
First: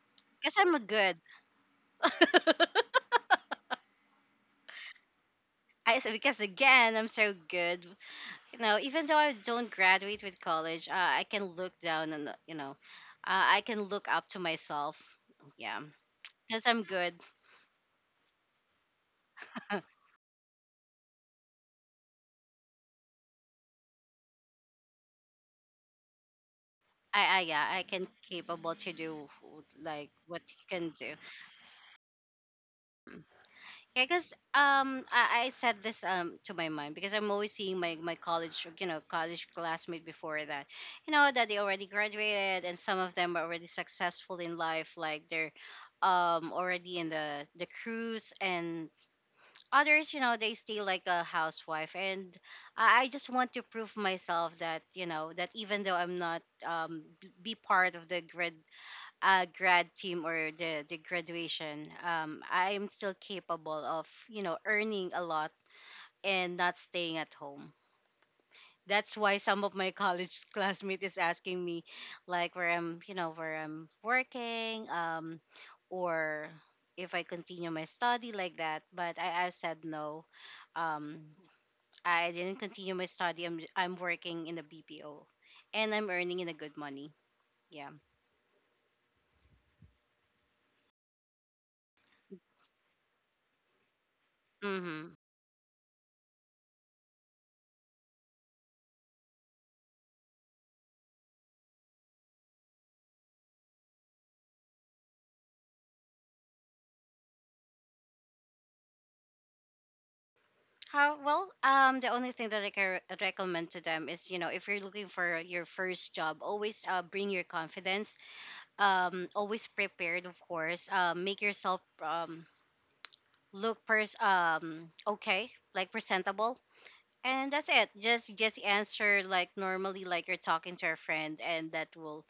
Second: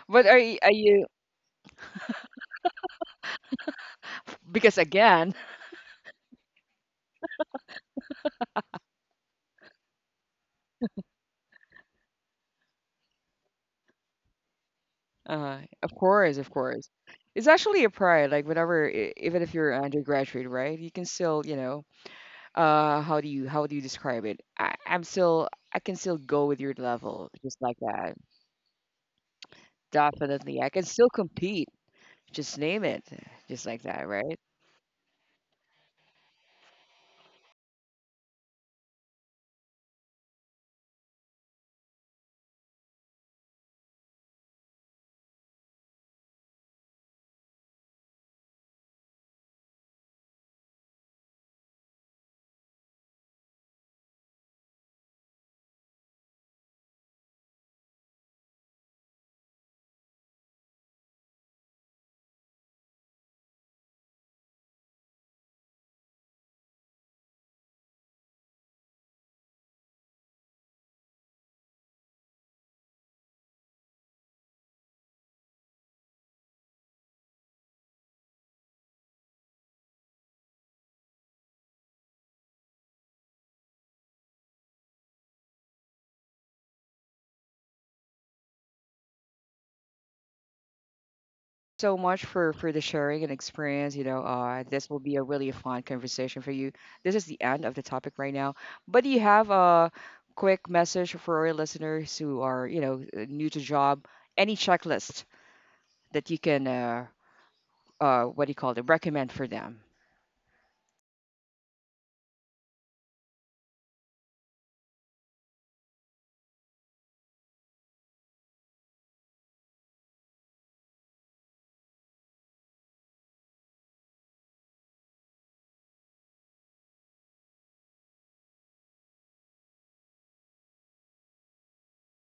But
Because
are
I'm a
you
good. <laughs>
because again, <laughs>
I, because again I'm so good. You know, even though I don't graduate with college, I can look down and, you know, I can look up to myself. Yeah,
of
because I'm
course,
good.
it's actually a pride. Like whenever, even if
<laughs>
you're
I,
an undergraduate, right, you can still, you know, how do you describe it? I'm still I can still go with your level, just
yeah,
like
I can
that.
capable to do like what you
Definitely, I can
can
still
do.
compete, just name it, just like
Yeah,
that,
because
right?
I said this, um, to my mom because I'm always seeing my college, you know, college classmate before that, you know, that they already graduated and some of them are already successful in life, like they're, already in the cruise, and others, you know, they stay like a housewife. And I just want to prove myself that, you know, that even though I'm not, be part of the grad, grad team, or the graduation, I'm still capable of, you know, earning a lot and not staying at home. That's why some of my <laughs> college classmates is asking me, like where I'm, you know, where I'm working, or if I continue my study, like that. But I said no. Um, I didn't continue my study. I'm working in the BPO, and I'm earning in a good money. Yeah.
So much for the sharing and experience, you know, uh, this will
Mm-hmm.
be a really fun conversation for you. This is the end of the topic right now, but do you have a quick message for our listeners who are, you know, new to job? Any checklist that you can what do you call it, recommend for them?
How well? The only thing that I can recommend to them is, you know, if you're looking for your first job, always, bring your confidence, um, always prepared, of course, um, make yourself, um, look okay, like presentable. And that's it. Just answer like normally, like you're talking to a friend. And that will,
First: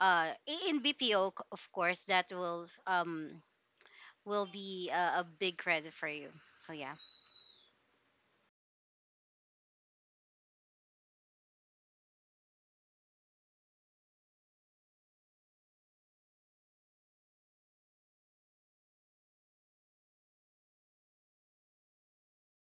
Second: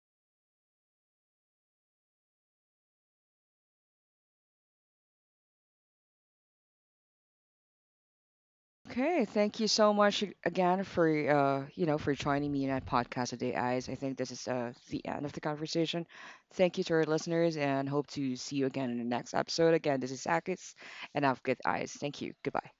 in BPO, of course, that will, will be, a big credit for you. Oh, yeah.
Okay, thank you so much again for you know, for joining me in that podcast today, guys. I think this is the end of the conversation. Thank you to our listeners and hope to see you again in the next episode. Again, this is Akis and I've got eyes. Thank you. Goodbye.